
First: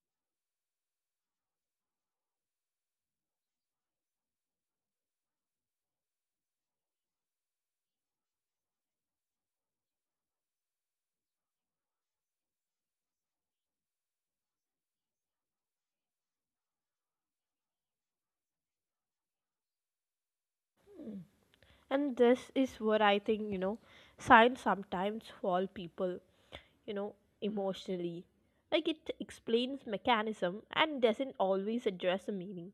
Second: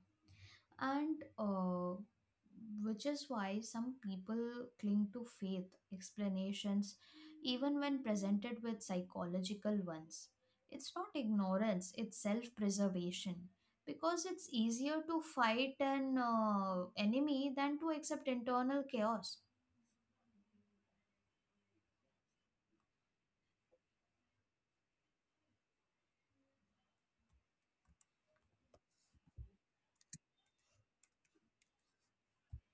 Speaker 2: and which is why some people cling to faith explanations even when presented with psychological ones. It's not ignorance, it's self preservation, because it's easier to fight an enemy than to accept internal chaos.
Speaker 1: And this is where I think, you know, science sometimes fall people, you know, emotionally. Like it explains mechanism and doesn't always address the meaning.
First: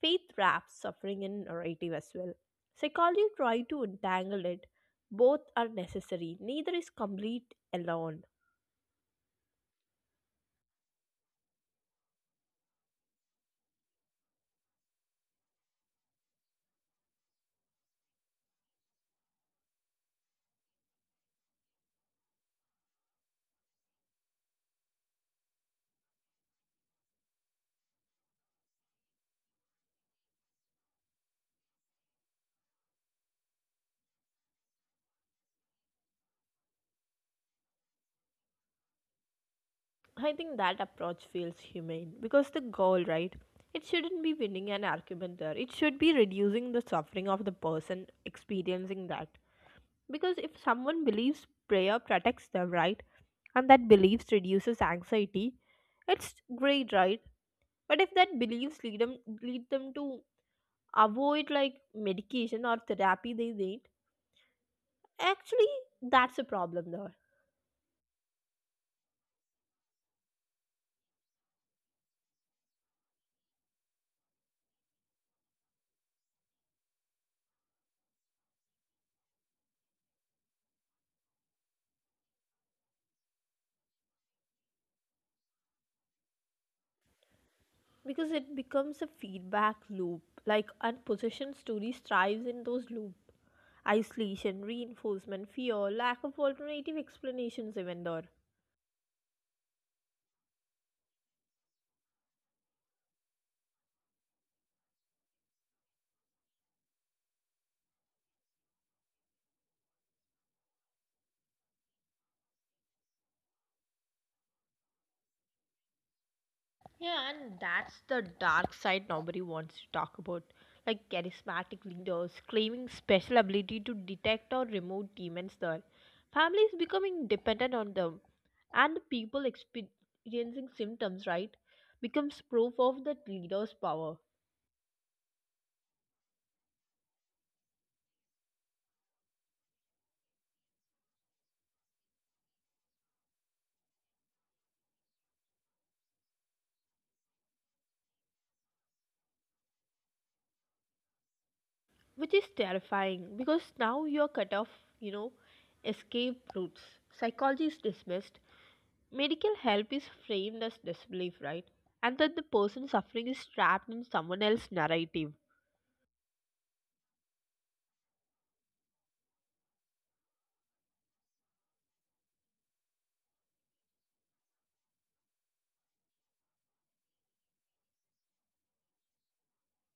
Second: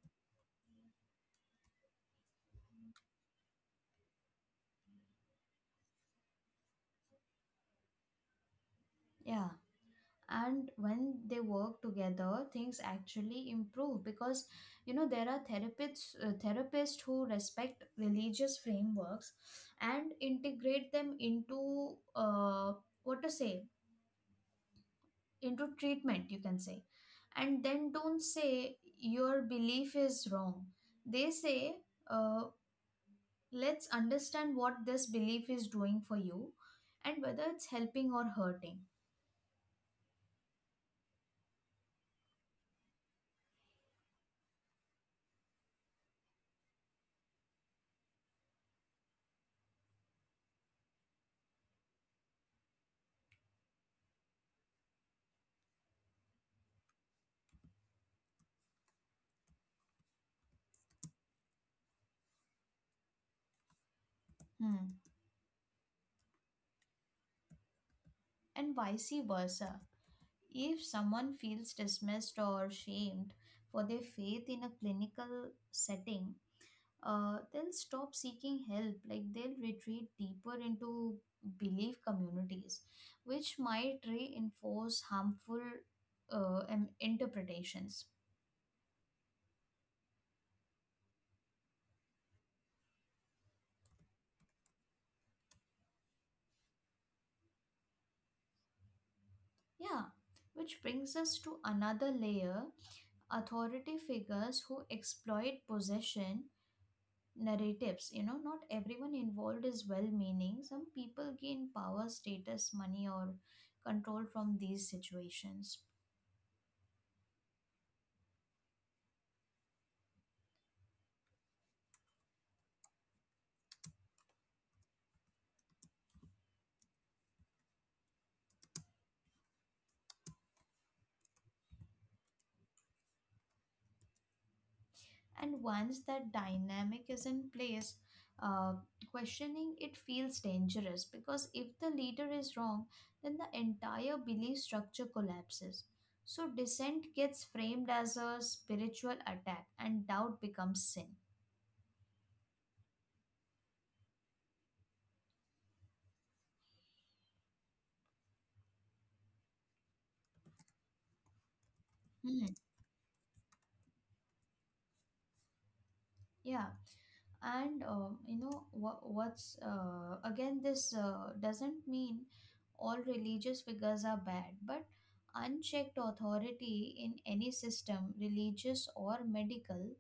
Speaker 1: Faith wraps suffering in narrative as well, psychology try to entangle it. Both are necessary, neither is complete alone.
Speaker 2: Yeah. And when they work together things actually improve, because you know there are therapists who respect religious frameworks and integrate them into uh, what to say into treatment, you can say. And then don't say your belief is wrong, they say, uh, let's understand what this belief is doing for you and whether it's helping or hurting.
Speaker 1: I think that approach feels humane because the goal, right, it shouldn't be winning an argument there, it should be reducing the suffering of the person experiencing that. Because if someone believes prayer protects them, right? And that beliefs reduces anxiety, it's great, right? But if that beliefs lead them to avoid like medication or therapy they need,
Speaker 2: Hmm.
Speaker 1: actually that's a problem there.
Speaker 2: And vice versa. If someone feels dismissed or shamed for their faith in a clinical setting, they'll stop seeking help. Like they'll retreat deeper into belief communities, which might reinforce harmful interpretations.
Speaker 1: Because it becomes a feedback loop. Like unpositioned stories thrives in those loop, isolation, reinforcement, fear, lack of alternative explanations even there.
Speaker 2: Yeah, which brings us to another layer, authority figures who exploit possession narratives. You know, not everyone involved is well meaning, some people gain power, status, money or control from these situations.
Speaker 1: Yeah, and that's the dark side nobody wants to talk about. Like charismatic leaders claiming special ability to detect or remove demons there. Families becoming dependent on them. And the people experiencing symptoms, right, becomes proof of that leader's power.
Speaker 2: And once that dynamic is in place, uh, questioning it feels dangerous, because if the leader is wrong then the entire belief structure collapses. So dissent gets framed as a spiritual attack and doubt becomes sin.
Speaker 1: Which is terrifying because now you're cut off, you know, escape routes. Psychology is dismissed, medical help is framed as disbelief, right? And that
Speaker 2: Hmm.
Speaker 1: the person suffering is trapped in someone else's narrative.
Speaker 2: Yeah, and you know what what's again, this doesn't mean all religious figures are bad, but unchecked authority in any system, religious or medical,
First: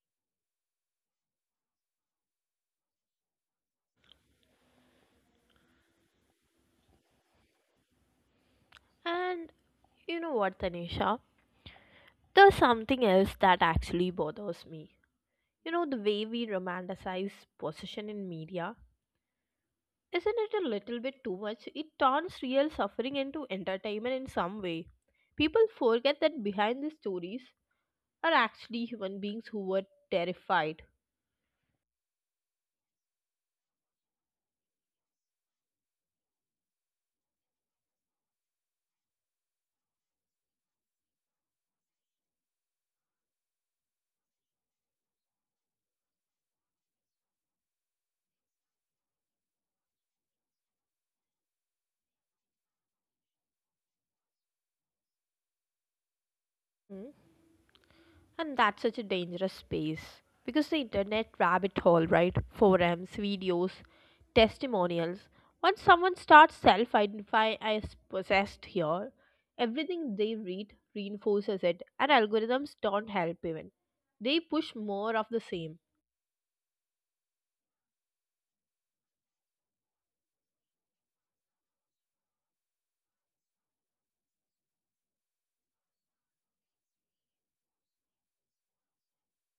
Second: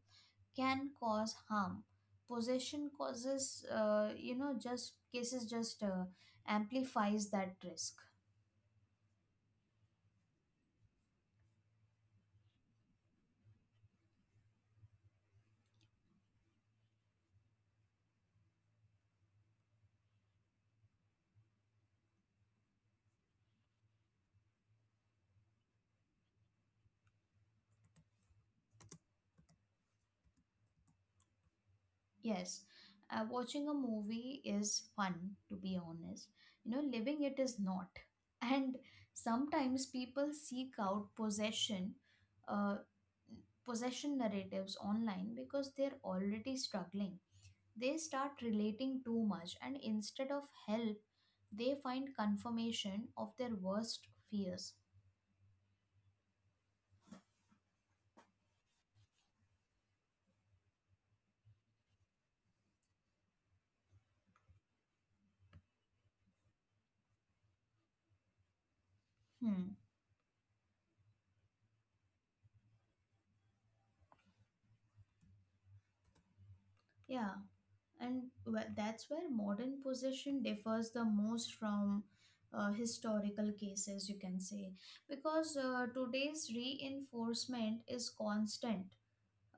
Speaker 2: can cause harm. Possession causes you know just cases just amplifies that risk.
Speaker 1: And you know what, Tanisha? There's something else that actually bothers me. You know, the way we romanticize possession in media. Isn't it a little bit too much? It turns real suffering into entertainment in some way. People forget that behind these stories are actually human beings who were terrified.
Speaker 2: Yes, watching a movie is fun, to be honest. You know, living it is not. And sometimes people seek out uh, possession narratives online because they're already struggling. They start relating too much, and instead of help, they find confirmation of their worst fears.
Speaker 1: Hmm? And that's such a dangerous space because the internet rabbit hole, right? Forums, videos, testimonials. Once someone starts self identify as possessed here,
Speaker 2: Hmm.
Speaker 1: everything they read reinforces it, and algorithms don't help even. They push more of the same.
Speaker 2: Yeah. And that's where modern possession differs the most from historical cases, you can say, because today's reinforcement is constant,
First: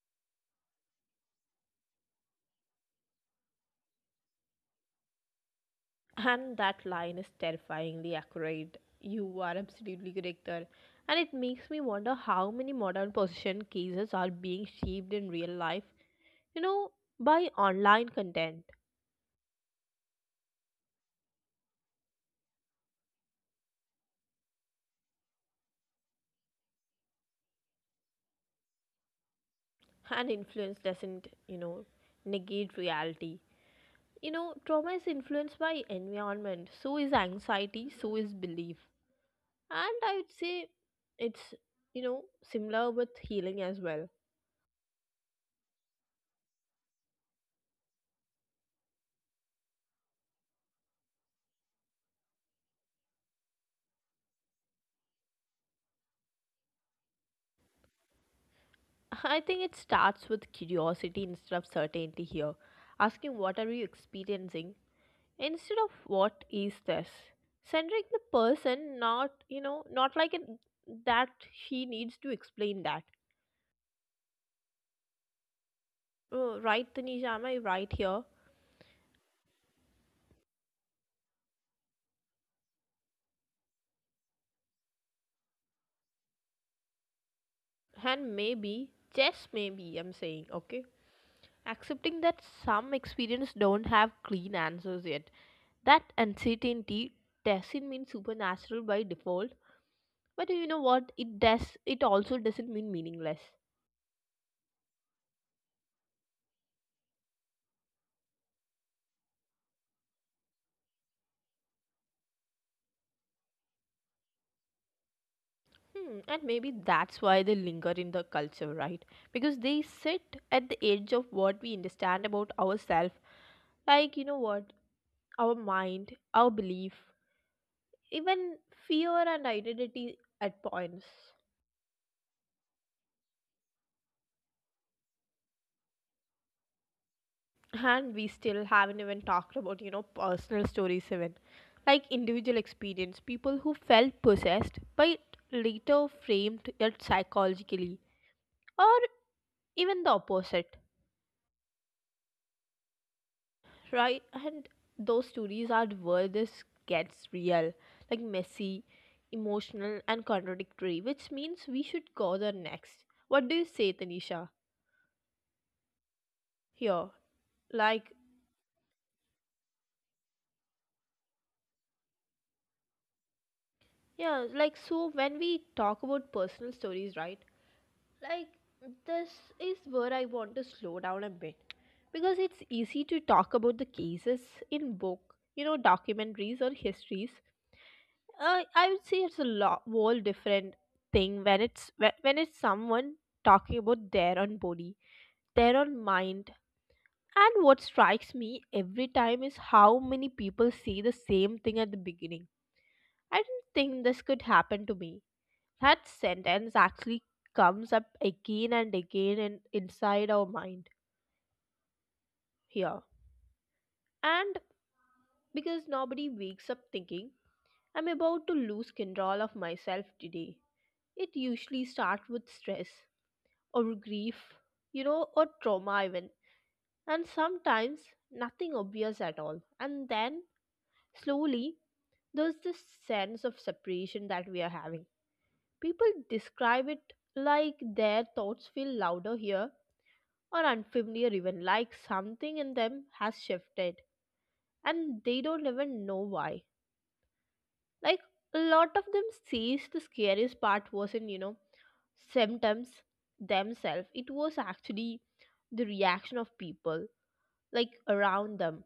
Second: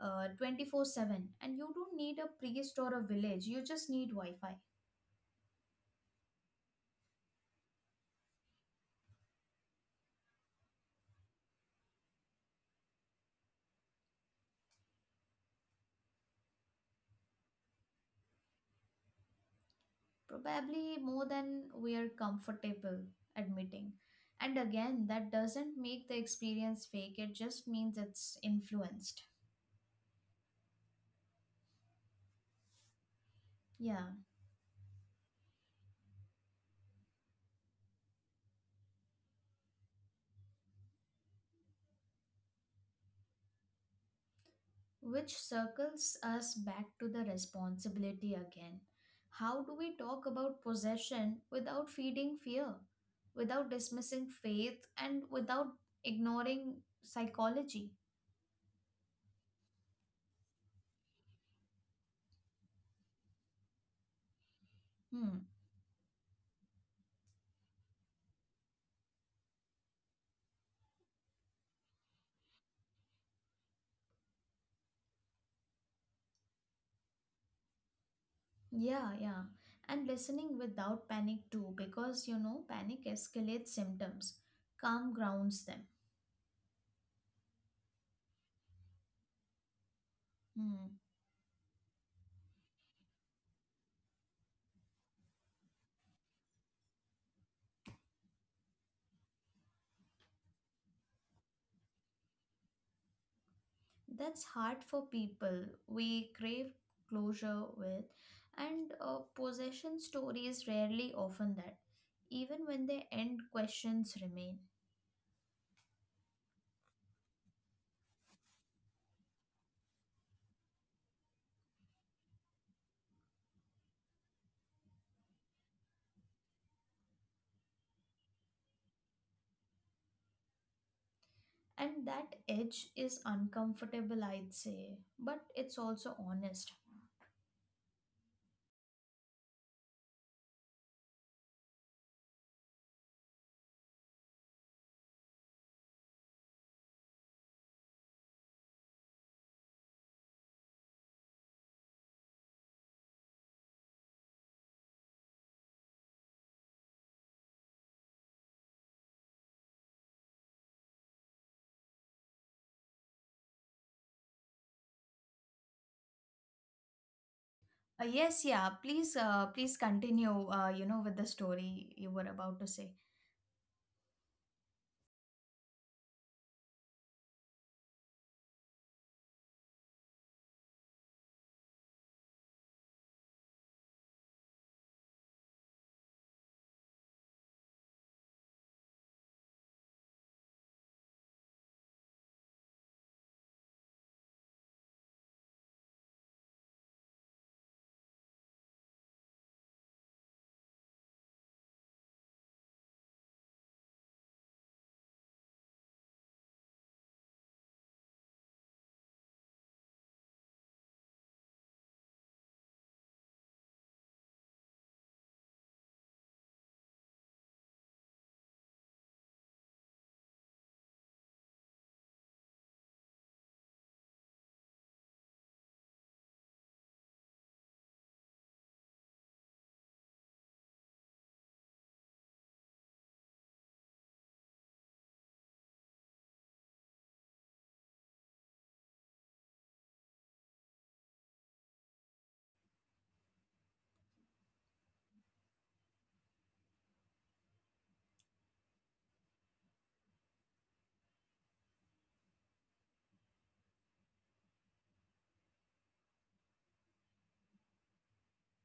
Speaker 2: 24/7, and you don't need a priest or a village, you just need wi-fi.
Speaker 1: And that line is terrifyingly accurate. You are absolutely correct there. And it makes me wonder how many modern possession cases are being shaped in real life, you know, by online content.
Speaker 2: Probably more than we are comfortable admitting. And again, that doesn't make the experience fake, it just means it's influenced.
Speaker 1: And influence doesn't, you know, negate reality.
Speaker 2: Yeah.
Speaker 1: You know, trauma is influenced by environment, so is anxiety, so is belief. And I would say it's, you know, similar with healing as well.
Speaker 2: Which circles us back to the responsibility again. How do we talk about possession without feeding fear, without dismissing faith, and without ignoring psychology?
Speaker 1: I think it starts with curiosity instead of certainty here. Asking what are you experiencing
Speaker 2: Hmm.
Speaker 1: instead of what is this. Centering the person, not, you know, not like it, that he needs to explain that. Oh, right, Tanisha, am I right here?
Speaker 2: Yeah, yeah. And listening without panic too, because you know, panic escalates symptoms, calm grounds them.
Speaker 1: And maybe, just maybe, I'm saying, okay?
Speaker 2: Hmm.
Speaker 1: Accepting that some experience don't have clean answers yet. That uncertainty doesn't mean supernatural by default, but you know what? It does. It also doesn't mean meaningless.
Speaker 2: That's hard for people, we crave closure with, and possession stories rarely often that. Even when they end, questions remain.
Speaker 1: Hmm, and maybe that's why they linger in the culture, right? Because they sit at the edge of what we understand about ourselves. Like, you know what? Our mind, our belief, even fear and identity at points.
Speaker 2: And that edge is uncomfortable, I'd say, but it's also honest.
Speaker 1: And we still haven't even talked about, you know, personal stories, even like individual experience, people who felt possessed but later framed it psychologically, or even the opposite, right? And those stories are where this gets real, like messy, emotional, and contradictory, which means we should go there next. What do you say, Tanisha? Here, like.
Speaker 2: Yes, yeah, please, please continue, with the story you were about to say.
Speaker 1: Yeah, like so when we talk about personal stories, right? Like this is where I want to slow down a bit because it's easy to talk about the cases in book, you know, documentaries or histories. I would say it's a lot whole different thing when it's when it's someone talking about their own body, their own mind. And what strikes me every time is how many people say the same thing at the beginning. I didn't think this could happen to me. That sentence actually comes up again and again and inside our mind here. And because nobody wakes up thinking, I'm about to lose control of myself today. It usually starts with stress or grief, you know, or trauma even. And sometimes nothing obvious at all. And then slowly there's this sense of separation that we are having. People describe it like their thoughts feel louder here or unfamiliar, even like something in them has shifted and they don't even know why. Like a lot of them says the scariest part wasn't, symptoms themselves. It was actually the reaction of people like around them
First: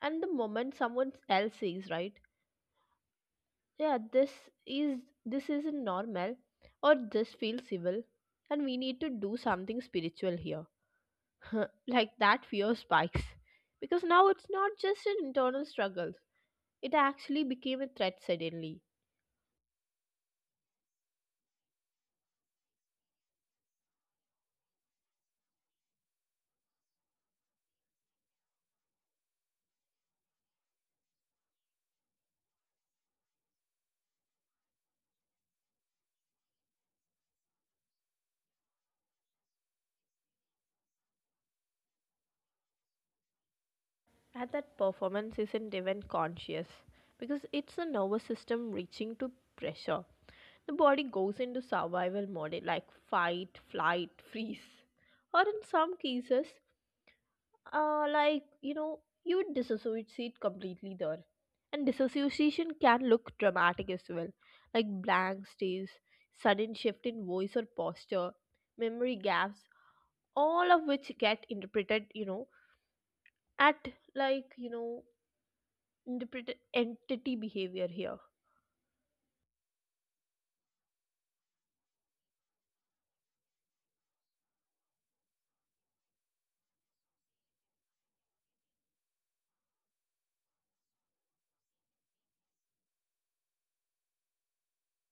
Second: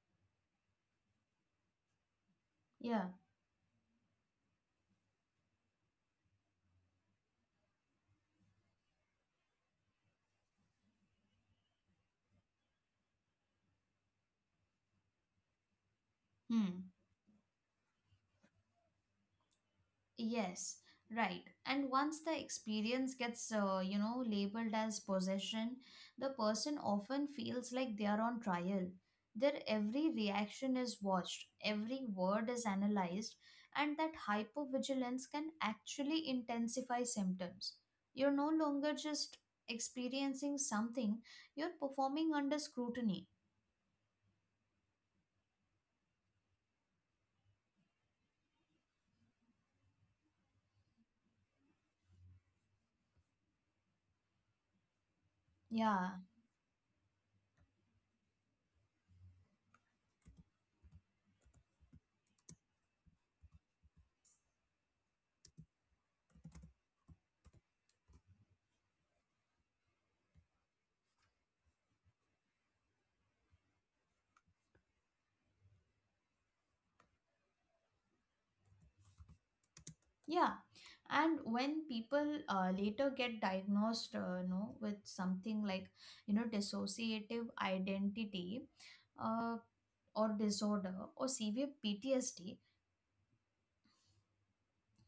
Speaker 1: and the moment someone else says, right,
Speaker 2: Yeah.
Speaker 1: yeah, is this isn't normal, or this feels evil and we need to do something spiritual here. Like that fear spikes because now it's not just an internal struggle,
Speaker 2: Hmm.
Speaker 1: it actually became a threat suddenly.
Speaker 2: Yes, right. And once the experience gets, labeled as possession, the person often feels like they are on trial. Their every reaction is watched, every word is analyzed, and that hypervigilance can actually intensify symptoms. You're no longer just experiencing something, you're performing under scrutiny.
Speaker 1: And that performance isn't even conscious because it's the nervous system reaching to pressure. The body goes into survival mode like fight, flight, freeze, or in some
Speaker 2: Yeah.
Speaker 1: cases uh, like you know you would dissociate completely there. And dissociation can look dramatic as well, like blank stares, sudden shift in voice or posture, memory gaps, all of which get interpreted, you know at like you know interpreted entity behavior here.
Speaker 2: Yeah, and when people later get diagnosed, with something like dissociative identity, uh, or disorder, or severe PTSD,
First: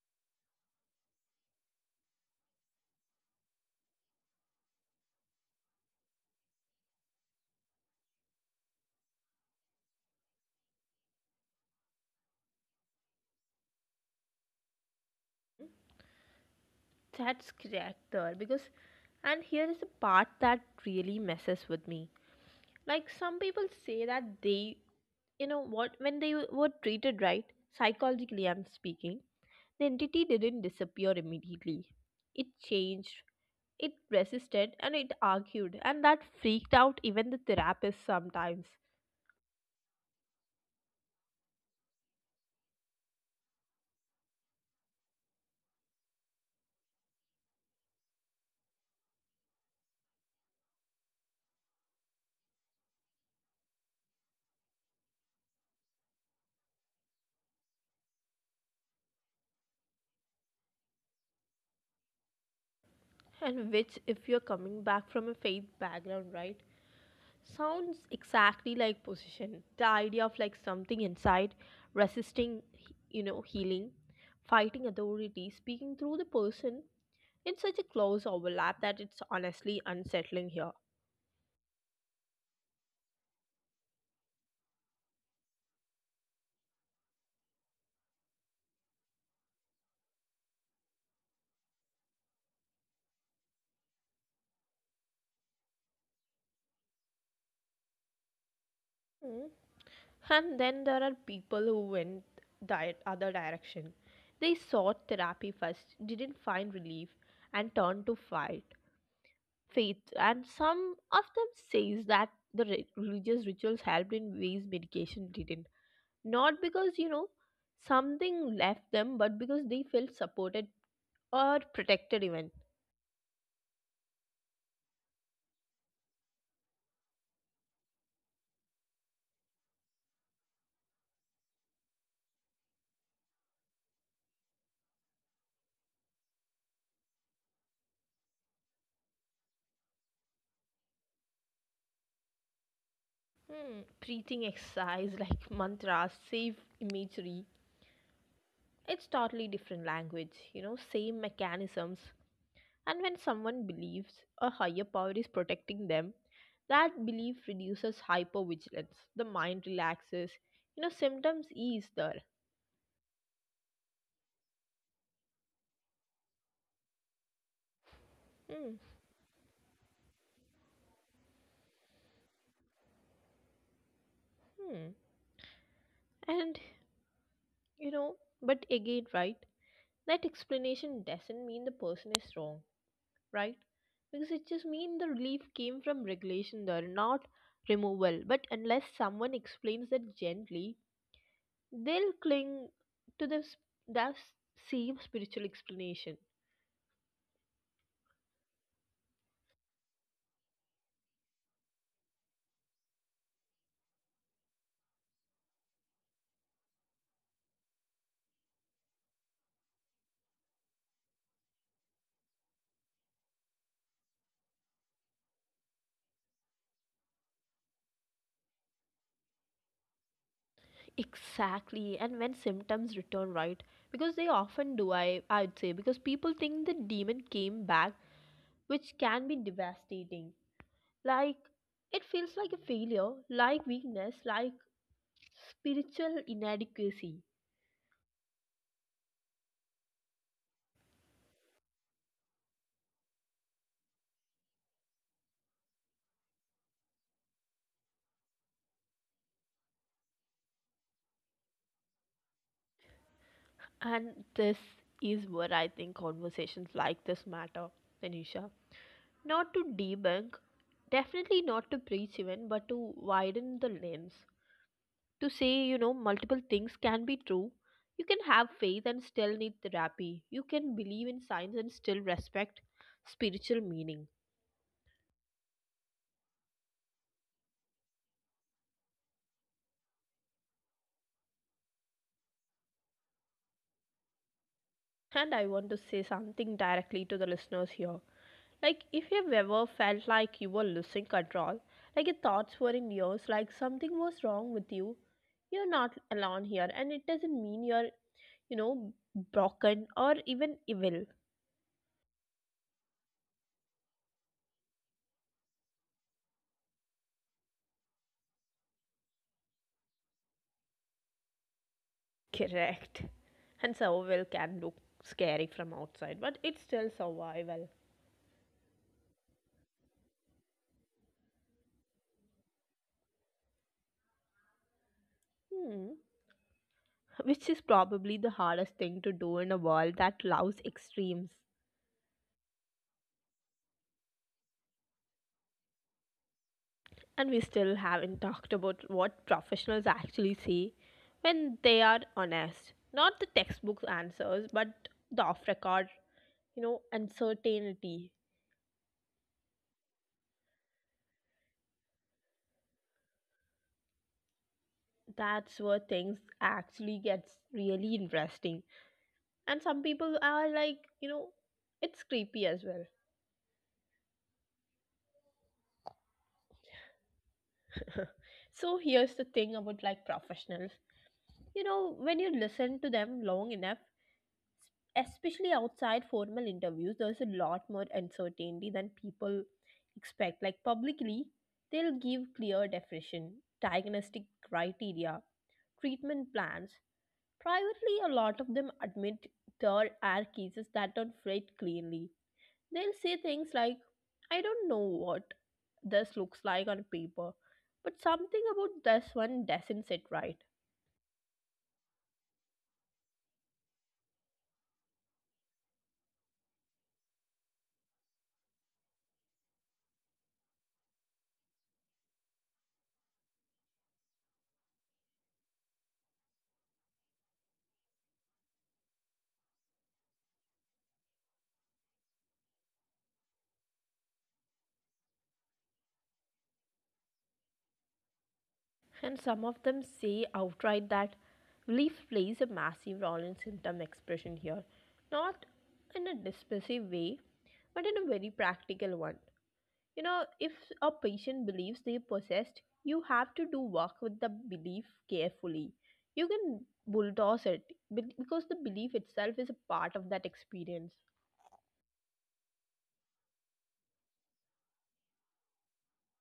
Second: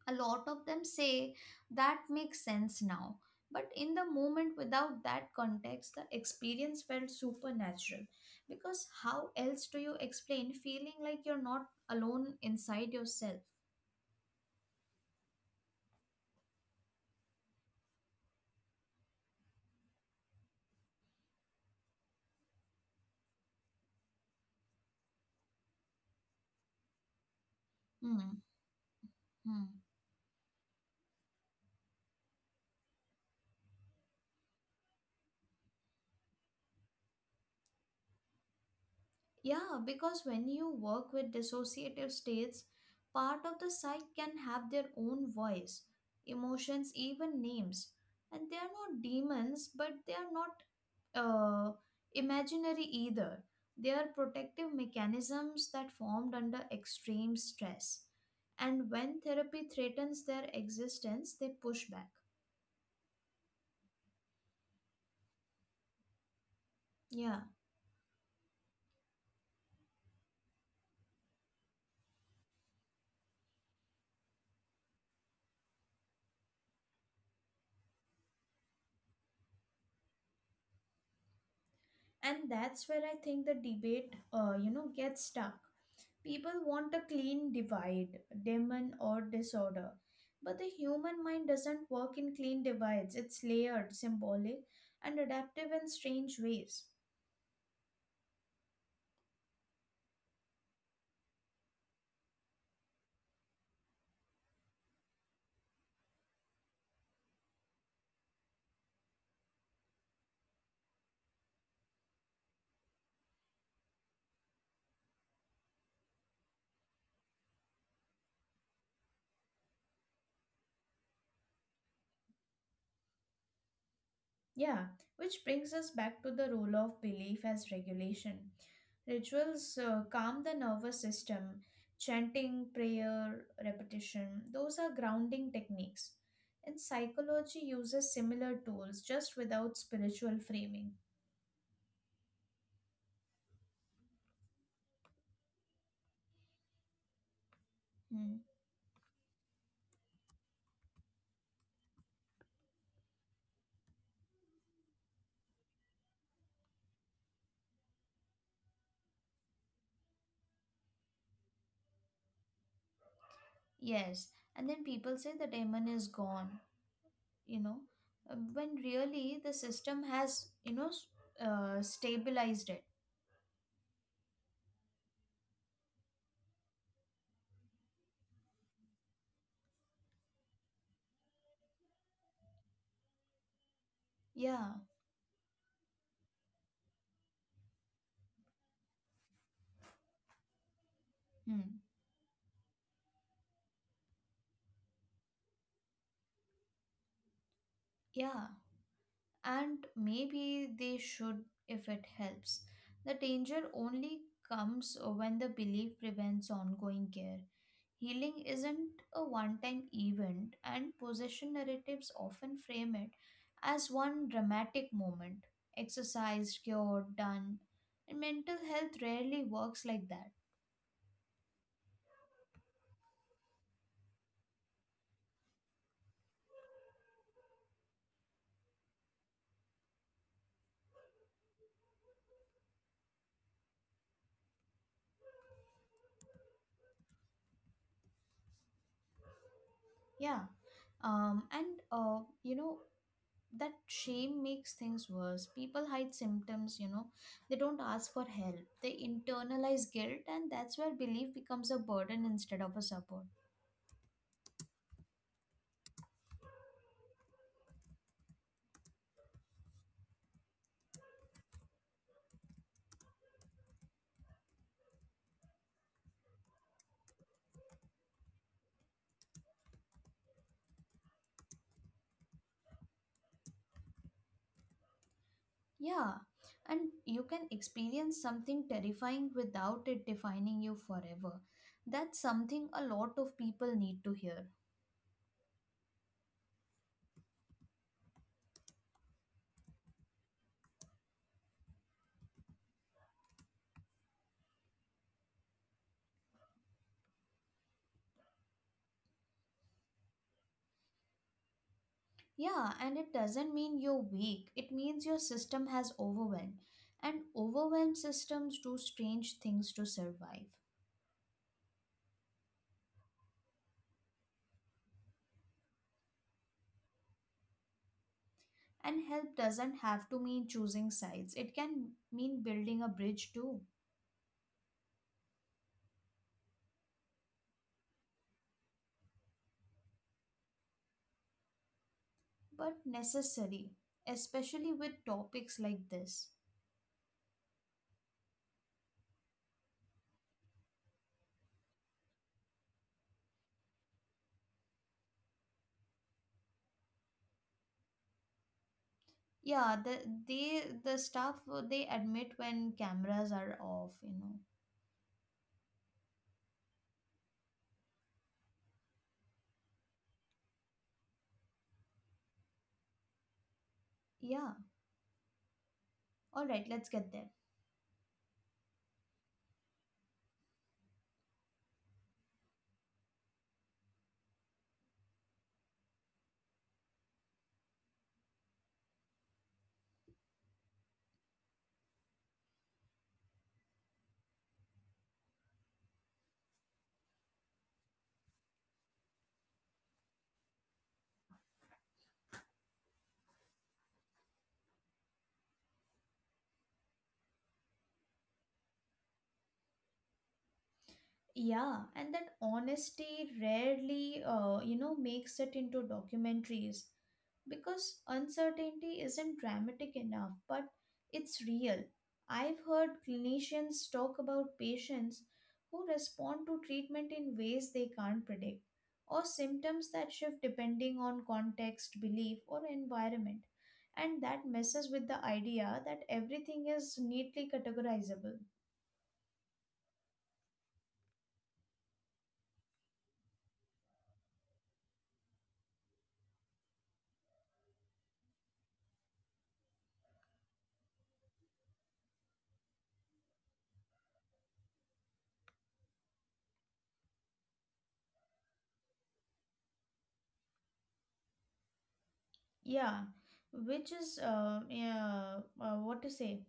Speaker 2: a lot of them say that makes sense now. But in the moment, without that context, the experience felt supernatural. Because how else do you explain feeling like you're not alone inside yourself?
Speaker 1: That's correct there because and here is the part that really messes with me. Like some people say that they you know what when they were treated right,
Speaker 2: Hmm.
Speaker 1: psychologically I'm speaking, the
Speaker 2: Hmm.
Speaker 1: entity didn't disappear immediately. It changed, it resisted, and it argued, and that freaked out even the therapist sometimes.
Speaker 2: Yeah, because when you work with dissociative states, part of the psyche can have their own voice, emotions, even names. And they are not demons, but they are not uh, imaginary either. They are protective mechanisms that formed under extreme stress. And when therapy threatens their existence, they push back.
Speaker 1: And which, if you're coming back from a faith background, right,
Speaker 2: Yeah.
Speaker 1: sounds exactly like possession. The idea of like something inside, resisting, you know, healing, fighting authority, speaking through the person. It's such a close overlap that it's honestly unsettling here.
Speaker 2: And that's where I think the debate, gets stuck. People want a clean divide, demon or disorder. But the human mind doesn't work in clean divides. It's layered, symbolic, and adaptive in strange ways.
Speaker 1: Mm. And then there are people who went the other direction. They sought therapy first, didn't find relief, and turned to fight faith. And some of them says that the religious rituals helped in ways medication didn't. Not because, you know, something left them, but because they felt supported or protected, even.
Speaker 2: Yeah, which brings us back to the role of belief as regulation. Rituals calm the nervous system. Chanting, prayer, repetition, those are grounding techniques. And psychology uses similar tools, just without spiritual framing.
Speaker 1: Hmm, breathing exercise, like mantras, safe imagery.
Speaker 2: Hmm.
Speaker 1: It's totally different language, you know, same mechanisms. And when someone believes a higher power is protecting them, that belief reduces hypervigilance. The mind relaxes, you know, symptoms ease there.
Speaker 2: Yes, and then people say the demon is gone, you know,
Speaker 1: Hmm,
Speaker 2: when really the system has, stabilized it.
Speaker 1: hmm. And, you know, but again, right? That explanation doesn't mean the person is wrong, right? Because it just
Speaker 2: Yeah,
Speaker 1: means the relief came from regulation there, not removal. But unless someone explains that gently,
Speaker 2: hmm.
Speaker 1: they'll cling to the same spiritual explanation.
Speaker 2: Yeah, and maybe they should if it helps. The danger only comes when the belief prevents ongoing care. Healing isn't a one time event, and possession narratives often frame it as one dramatic moment, exercise, cured, done. And mental health rarely works like that.
Speaker 1: Exactly, and when symptoms return, right? Because they often do, I'd say, because people think the demon came back, which can be devastating. Like, it feels like a failure, like weakness, like spiritual inadequacy.
Speaker 2: Yeah. Um, and, uh, you know, that shame makes things worse. People hide symptoms, you know, they don't ask for help. They internalize guilt, and that's where belief becomes a burden instead of a support.
Speaker 1: And this is where I think conversations like this matter, Tanisha. Not to debunk, definitely not to preach, even, but to widen the lens. To say, you know, multiple things can be true. You can have faith and still need therapy. You can believe in science and still respect spiritual meaning.
Speaker 2: Yeah, and you can experience something terrifying without it defining you forever. That's something a lot of people need to hear.
Speaker 1: And I want to say something directly to the listeners here. Like, if you've ever felt like you were losing control, like your thoughts were in yours, like something was wrong with you, you're not alone here. And it doesn't mean you're, you know, broken or even evil.
Speaker 2: Yeah, and it doesn't mean you're weak, it means your system has overwhelmed. And overwhelmed systems do strange things to survive.
Speaker 1: Correct. And survival can look scary from outside, but it's still survival.
Speaker 2: And help doesn't have to mean choosing sides, it can mean building a bridge too,
Speaker 1: Hmm. Which is probably the hardest thing to do in a world that loves extremes.
Speaker 2: but necessary, especially with topics like this.
Speaker 1: And we still haven't talked about what professionals actually see when they are honest. Not the textbook answers, but the off record, you know, uncertainty.
Speaker 2: Yeah, the staff they admit when cameras are off, you know.
Speaker 1: That's where things actually gets really interesting. And some people are like, you know, it's creepy as well.
Speaker 2: Yeah. All right, let's get there.
Speaker 1: So here's the thing about like professionals. You know, when you listen to them long enough, especially outside formal interviews, there's a lot more uncertainty than people expect. Like publicly, they'll give clear definition, diagnostic criteria, treatment plans. Privately, a lot of them admit there are cases that don't fit cleanly. They'll say things like, I don't know what this looks like on paper, but something about this one doesn't sit right.
Speaker 2: Yeah, and that honesty rarely makes it into documentaries, because uncertainty isn't dramatic enough, but it's real. I've heard clinicians talk about patients who respond to treatment in ways they can't predict, or symptoms that shift depending on context, belief, or environment, and that messes with the idea that everything is neatly categorizable.
Speaker 1: And some of them say outright that belief plays a massive role in symptom expression here, not in a dismissive way, but in a very practical one. You know, if a patient believes they possessed, you have to do work with the belief carefully. You can bulldoze it because the belief itself is a part of that experience.
Speaker 2: Yeah, which is what to say?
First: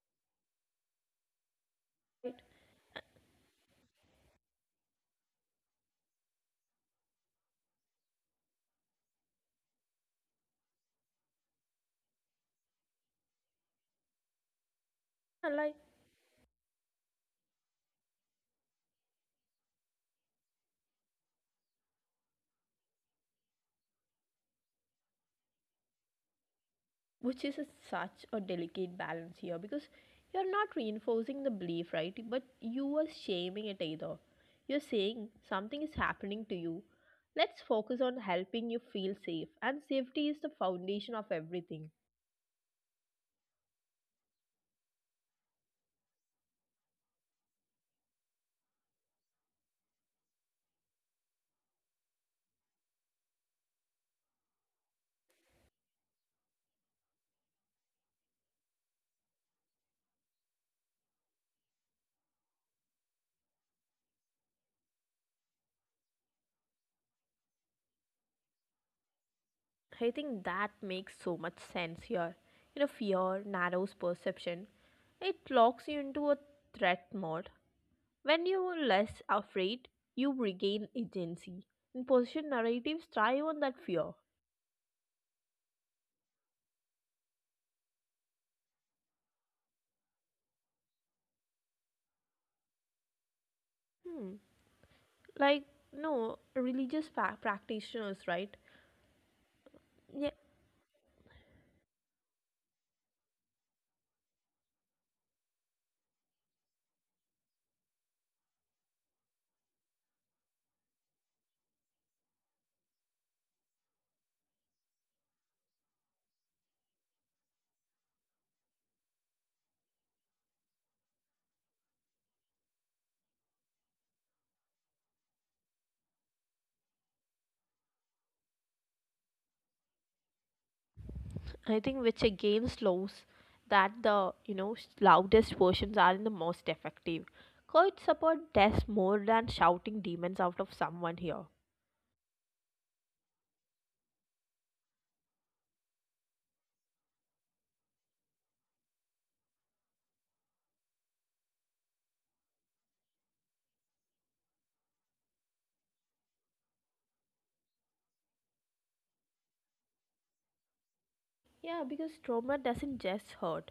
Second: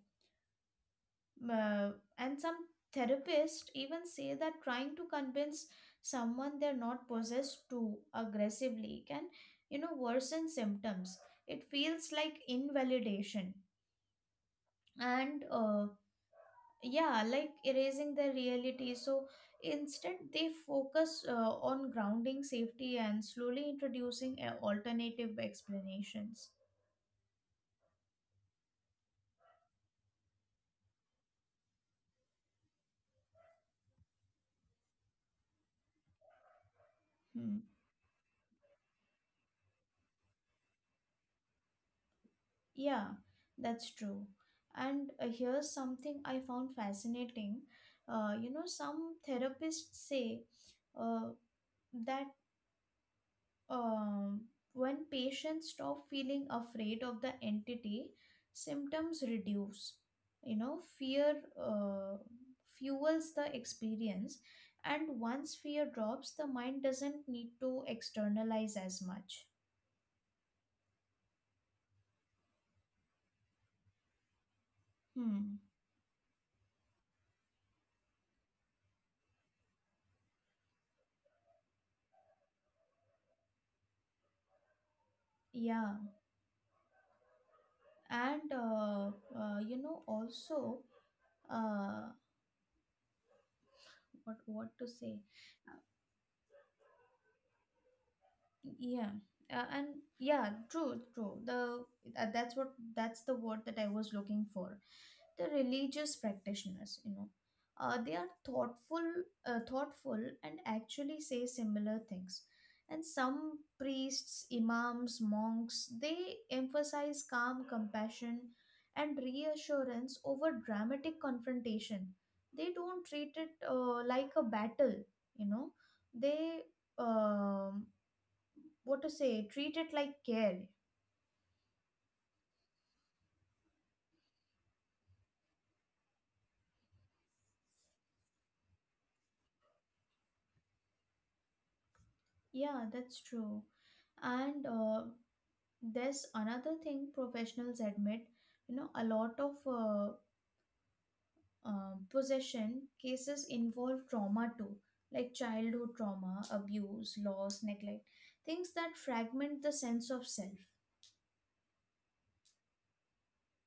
Speaker 2: Uh,
Speaker 1: Right?
Speaker 2: and some therapists even say that trying to convince someone they're not possessed too aggressively can, worsen symptoms. It feels like invalidation and,
Speaker 1: Unlike
Speaker 2: uh, yeah, like erasing the reality. So instead, they focus on grounding safety and slowly introducing alternative explanations.
Speaker 1: which is a, such a delicate balance here, because you're not reinforcing the belief right, but you are shaming it either. You're saying something is happening to you,
Speaker 2: Hmm.
Speaker 1: let's focus on helping you feel safe, and safety is the foundation of everything.
Speaker 2: Yeah, that's true. And here's something I found fascinating. Some therapists say uh, that um, when patients stop feeling afraid of the entity, symptoms reduce. You know, fear fuels the experience, and once fear drops, the mind doesn't need to externalize as much.
Speaker 1: I think that makes so much sense here. You know, fear narrows perception, it
Speaker 2: Hmm.
Speaker 1: locks you into a threat mode. When you're less afraid, you regain agency, and position narratives thrive on that fear.
Speaker 2: Yeah, and you know, also. Uh
Speaker 1: Hmm.
Speaker 2: what to say
Speaker 1: Like, no religious practitioners, right?
Speaker 2: yeah and
Speaker 1: Yeah,
Speaker 2: yeah, true, the that's what that's the word that I was looking for. The religious practitioners, you know, they are thoughtful, thoughtful, and actually say similar things. And some priests, imams, monks, they emphasize calm, compassion, and reassurance over dramatic confrontation. They don't treat it like a battle, you know. They, um what to say, treat it like care.
Speaker 1: I think which again slows that the, you know, loudest versions are in the most effective. Court support does more than shouting demons out of someone here.
Speaker 2: Yeah, that's true. And there's another thing professionals admit, you know, a lot of possession cases involve trauma too, like childhood trauma, abuse, loss, neglect, things that fragment the sense of self.
Speaker 1: Yeah, because trauma doesn't just hurt,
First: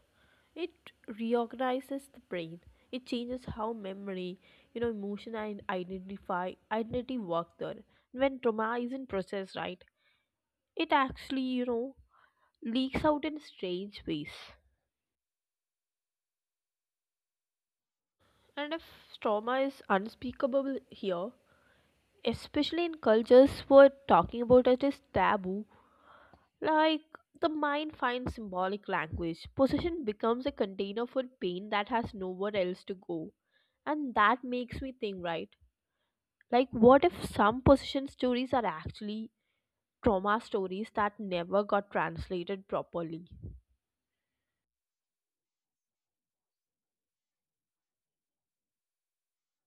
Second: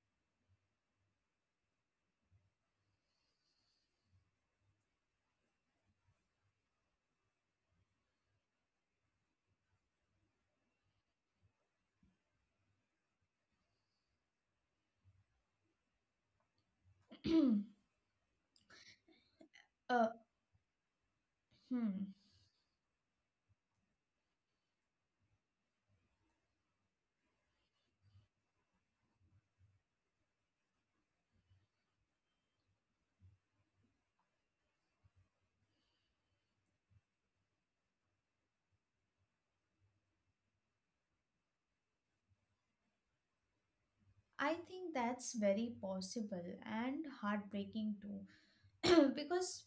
Speaker 1: it reorganizes the brain. It changes how memory, you know, emotion and identify identity work there. When trauma isn't processed right, it actually, you know, leaks out in strange ways. And if trauma is
Speaker 2: uh,
Speaker 1: unspeakable here,
Speaker 2: hmm.
Speaker 1: especially in cultures where talking about it is taboo, like the mind finds symbolic language, possession becomes a container for pain that has nowhere else to go. And that makes me think, right? Like, what if some possession stories are actually trauma stories that never got translated properly?
Speaker 2: I think that's very possible and heartbreaking too. Because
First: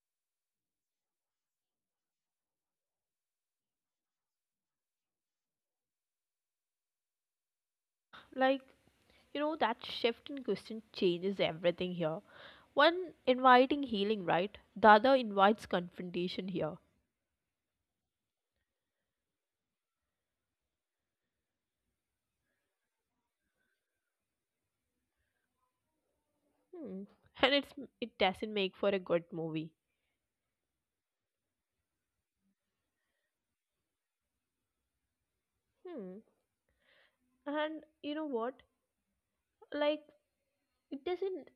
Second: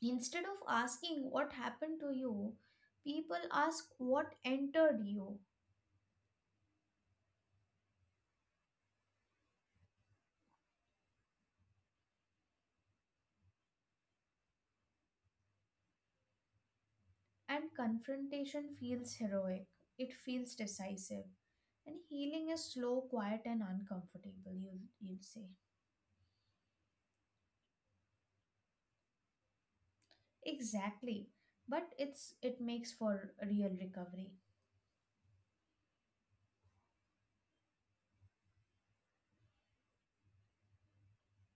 Speaker 2: instead of asking what happened to you, people ask what entered you,
Speaker 1: Like, you know, that shift in question changes everything here. One inviting healing, right? The other invites confrontation here.
Speaker 2: and confrontation feels heroic. It feels decisive. And healing is slow, quiet, and uncomfortable, you'll say.
Speaker 1: Hmm. And it doesn't make for a good movie.
Speaker 2: Exactly. But it makes for real recovery.
Speaker 1: Hmm. And you know what? Like it doesn't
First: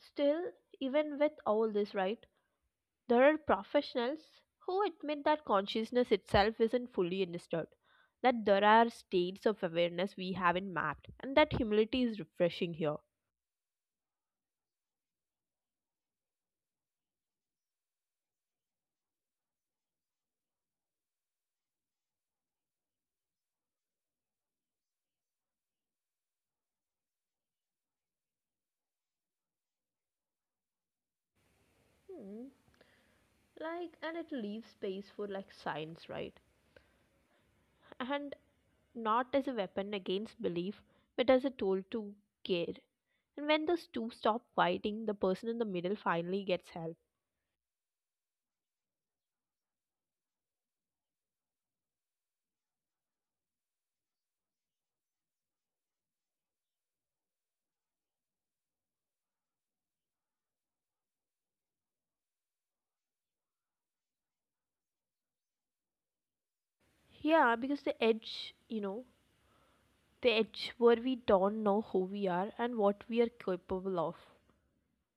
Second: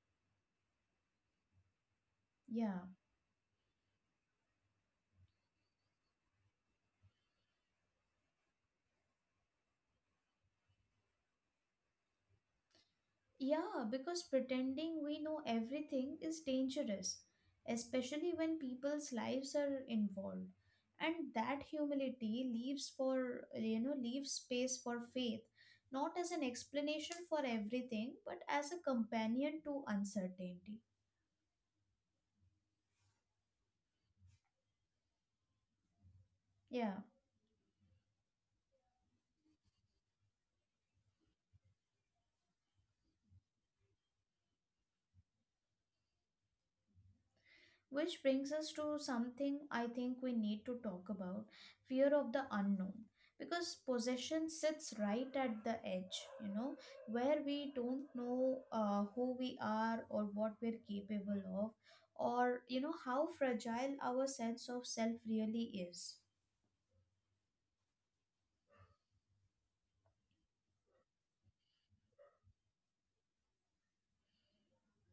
Speaker 1: still even with all this, right?
Speaker 2: Yeah.
Speaker 1: There are professionals who admit that consciousness itself isn't fully understood. That there are states of awareness we haven't mapped, and that humility is refreshing here.
Speaker 2: Yeah, because pretending we know everything is dangerous, especially when people's lives are involved. And that humility leaves for, you know, leaves space for faith, not as an explanation for everything, but as a companion to uncertainty.
Speaker 1: Hmm. Like, and it leaves space for like science, right?
Speaker 2: Yeah.
Speaker 1: And not as a weapon against belief, but as a tool to care. And when those two stop fighting, the person in the middle finally gets help.
Speaker 2: Which brings us to something I think we need to talk about: fear of the unknown. Because possession sits right at the edge, you know, where we don't know who we are or what we're capable of, or, you know, how fragile our sense of self really is.
Speaker 1: Yeah, because the edge, you know, the edge where we don't know who we are and what we are capable of,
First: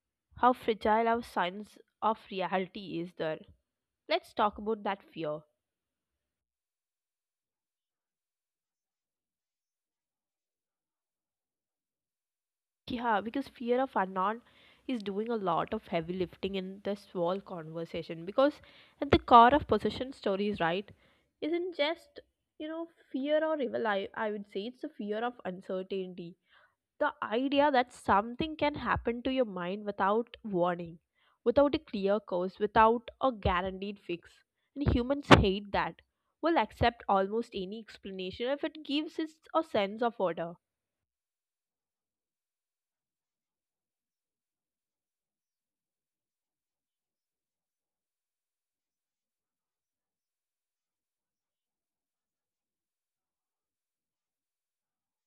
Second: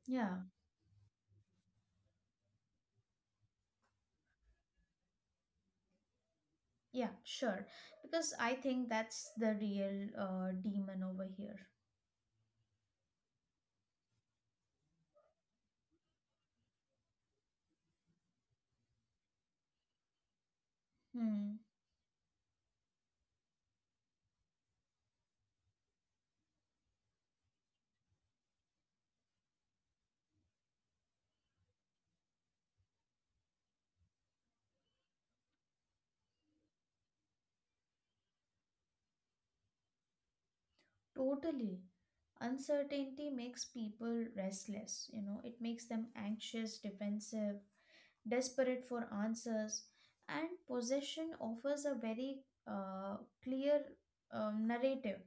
Speaker 2: Yeah,
Speaker 1: how fragile our sense of reality is there. Let's talk about that fear.
Speaker 2: yeah, sure. Because I think that's the real demon over here.
Speaker 1: Yeah, because fear of unknown is doing a lot of heavy lifting in this whole conversation. Because at the core of possession stories, right,
Speaker 2: Hmm.
Speaker 1: isn't just, you know, fear or evil. I would say it's the fear of uncertainty. The idea that something can happen to your mind without warning, without a clear cause, without a guaranteed fix. And humans hate that. Will accept almost any explanation if it gives us a sense of order.
Speaker 2: Totally. Uncertainty makes people restless, you know, it makes them anxious, defensive, desperate for answers. And possession offers a very clear narrative,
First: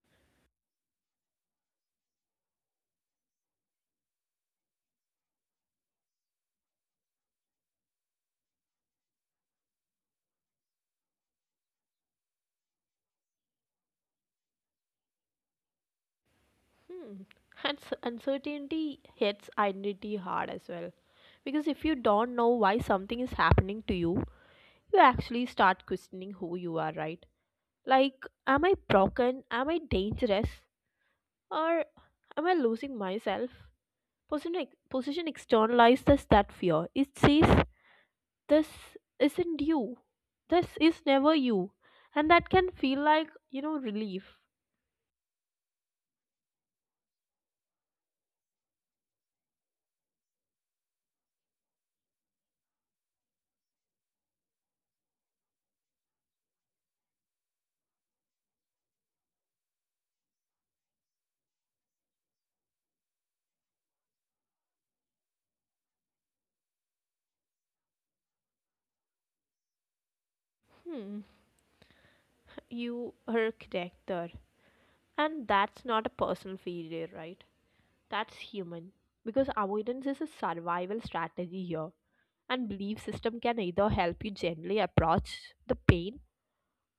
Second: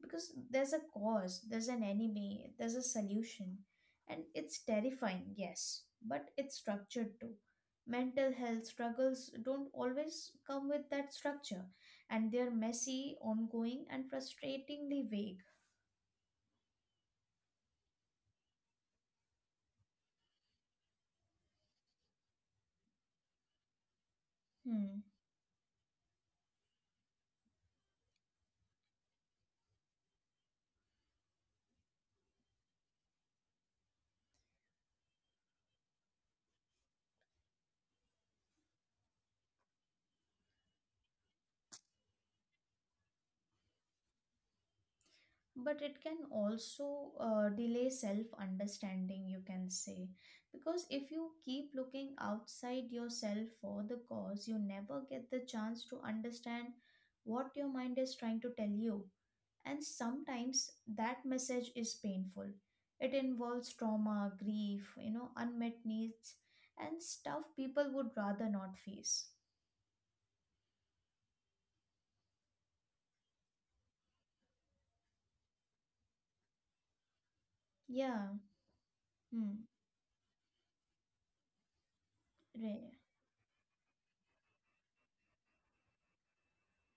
Speaker 2: because there's a cause, there's an enemy, there's a solution. And it's terrifying, yes, but it's structured too. Mental health struggles don't always come with that structure, and they're messy, ongoing, and frustratingly vague.
Speaker 1: Hmm. And uncertainty hits identity hard as well. Because if you don't know why something is happening to you, you
Speaker 2: Hmm.
Speaker 1: actually start questioning who you are, right? Like, am I broken? Am I dangerous? Or am I losing myself? Position externalizes that fear. It says, this isn't you. This is never you. And that can feel like, you know, relief.
Speaker 2: But it can also delay self understanding, you can say. Because if you keep looking outside yourself for the cause, you never get the chance to understand what your mind is trying to tell you. And sometimes that message is painful. It involves trauma, grief, you know, unmet needs, and stuff people would rather not face.
Speaker 1: Hmm, you are correct there. And that's not a personal failure, right?
Speaker 2: Yeah.
Speaker 1: That's human. Because
Speaker 2: Hmm.
Speaker 1: avoidance is a survival strategy here. And
Speaker 2: Right.
Speaker 1: belief system can either help you gently approach the pain,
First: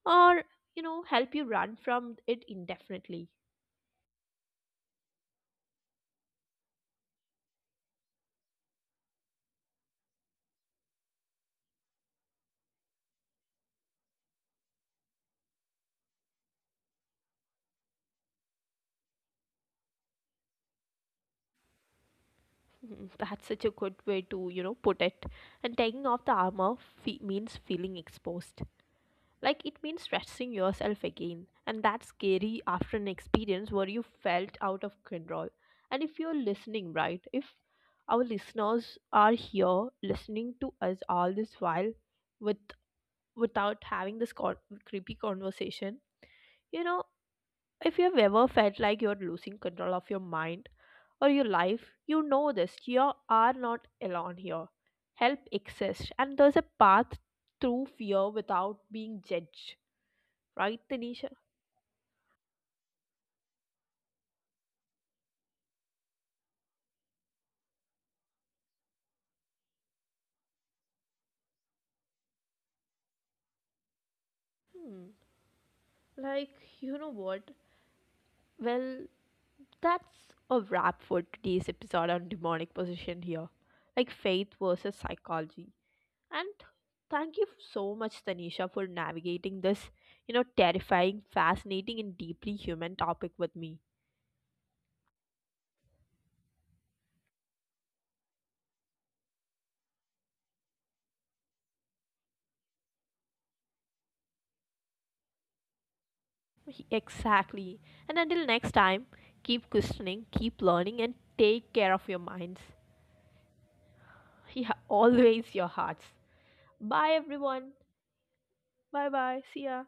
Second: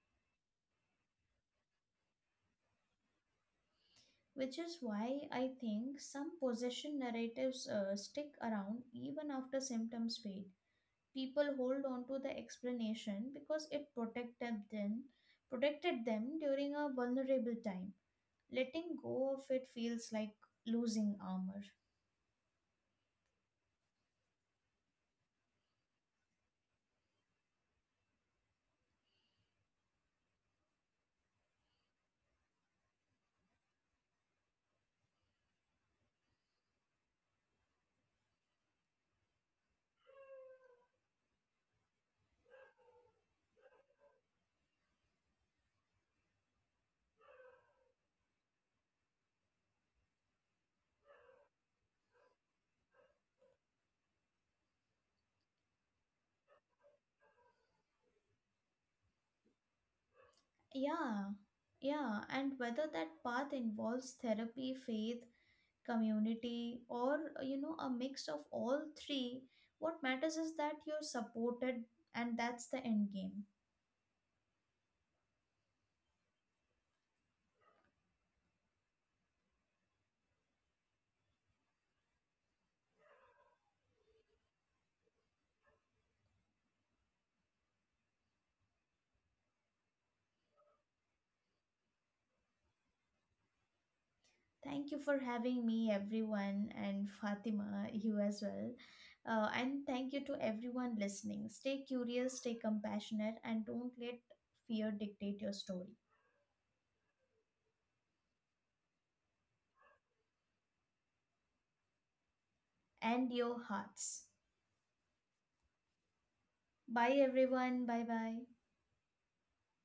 Speaker 1: or, you know, help you run from it indefinitely.
Speaker 2: Which is why I think some possession narratives stick around even after symptoms fade. People hold on to the explanation because it protected them during a vulnerable time. Letting go of it feels like losing armor.
Speaker 1: Mhm, that's such a good way to, you know, put it. And taking off the armor means feeling exposed. Like it means stressing yourself again, and that's scary after an experience where you felt out of control. And if you're listening, right, if our listeners are here listening to us all this while with without having this creepy conversation, you know, if you've ever felt like you're losing control of your mind or your life, you know this. You are not alone here. Help exists, and there's a path through fear without being judged. Right, Tanisha?
Speaker 2: Yeah, yeah, and whether that path involves therapy, faith, community, or a mix of all three, what matters is that you're supported, and that's the end game.
Speaker 1: Hmm. Like, you know what? Well, that's a wrap for today's episode on demonic possession here. Like, faith versus psychology. And thank you so much, Tanisha, for navigating this, you know, terrifying, fascinating, and deeply human topic with me.
Speaker 2: Thank you for having me, everyone, and Fatima, you as well. And thank you to everyone listening. Stay curious, stay compassionate, and don't let fear dictate your story
Speaker 1: Exactly. And until next time, keep questioning, keep learning, and take care of your minds.
Speaker 2: and your hearts.
Speaker 1: Yeah, always your hearts. Bye,
Speaker 2: Bye,
Speaker 1: everyone.
Speaker 2: everyone. Bye bye.
Speaker 1: Bye bye. See ya.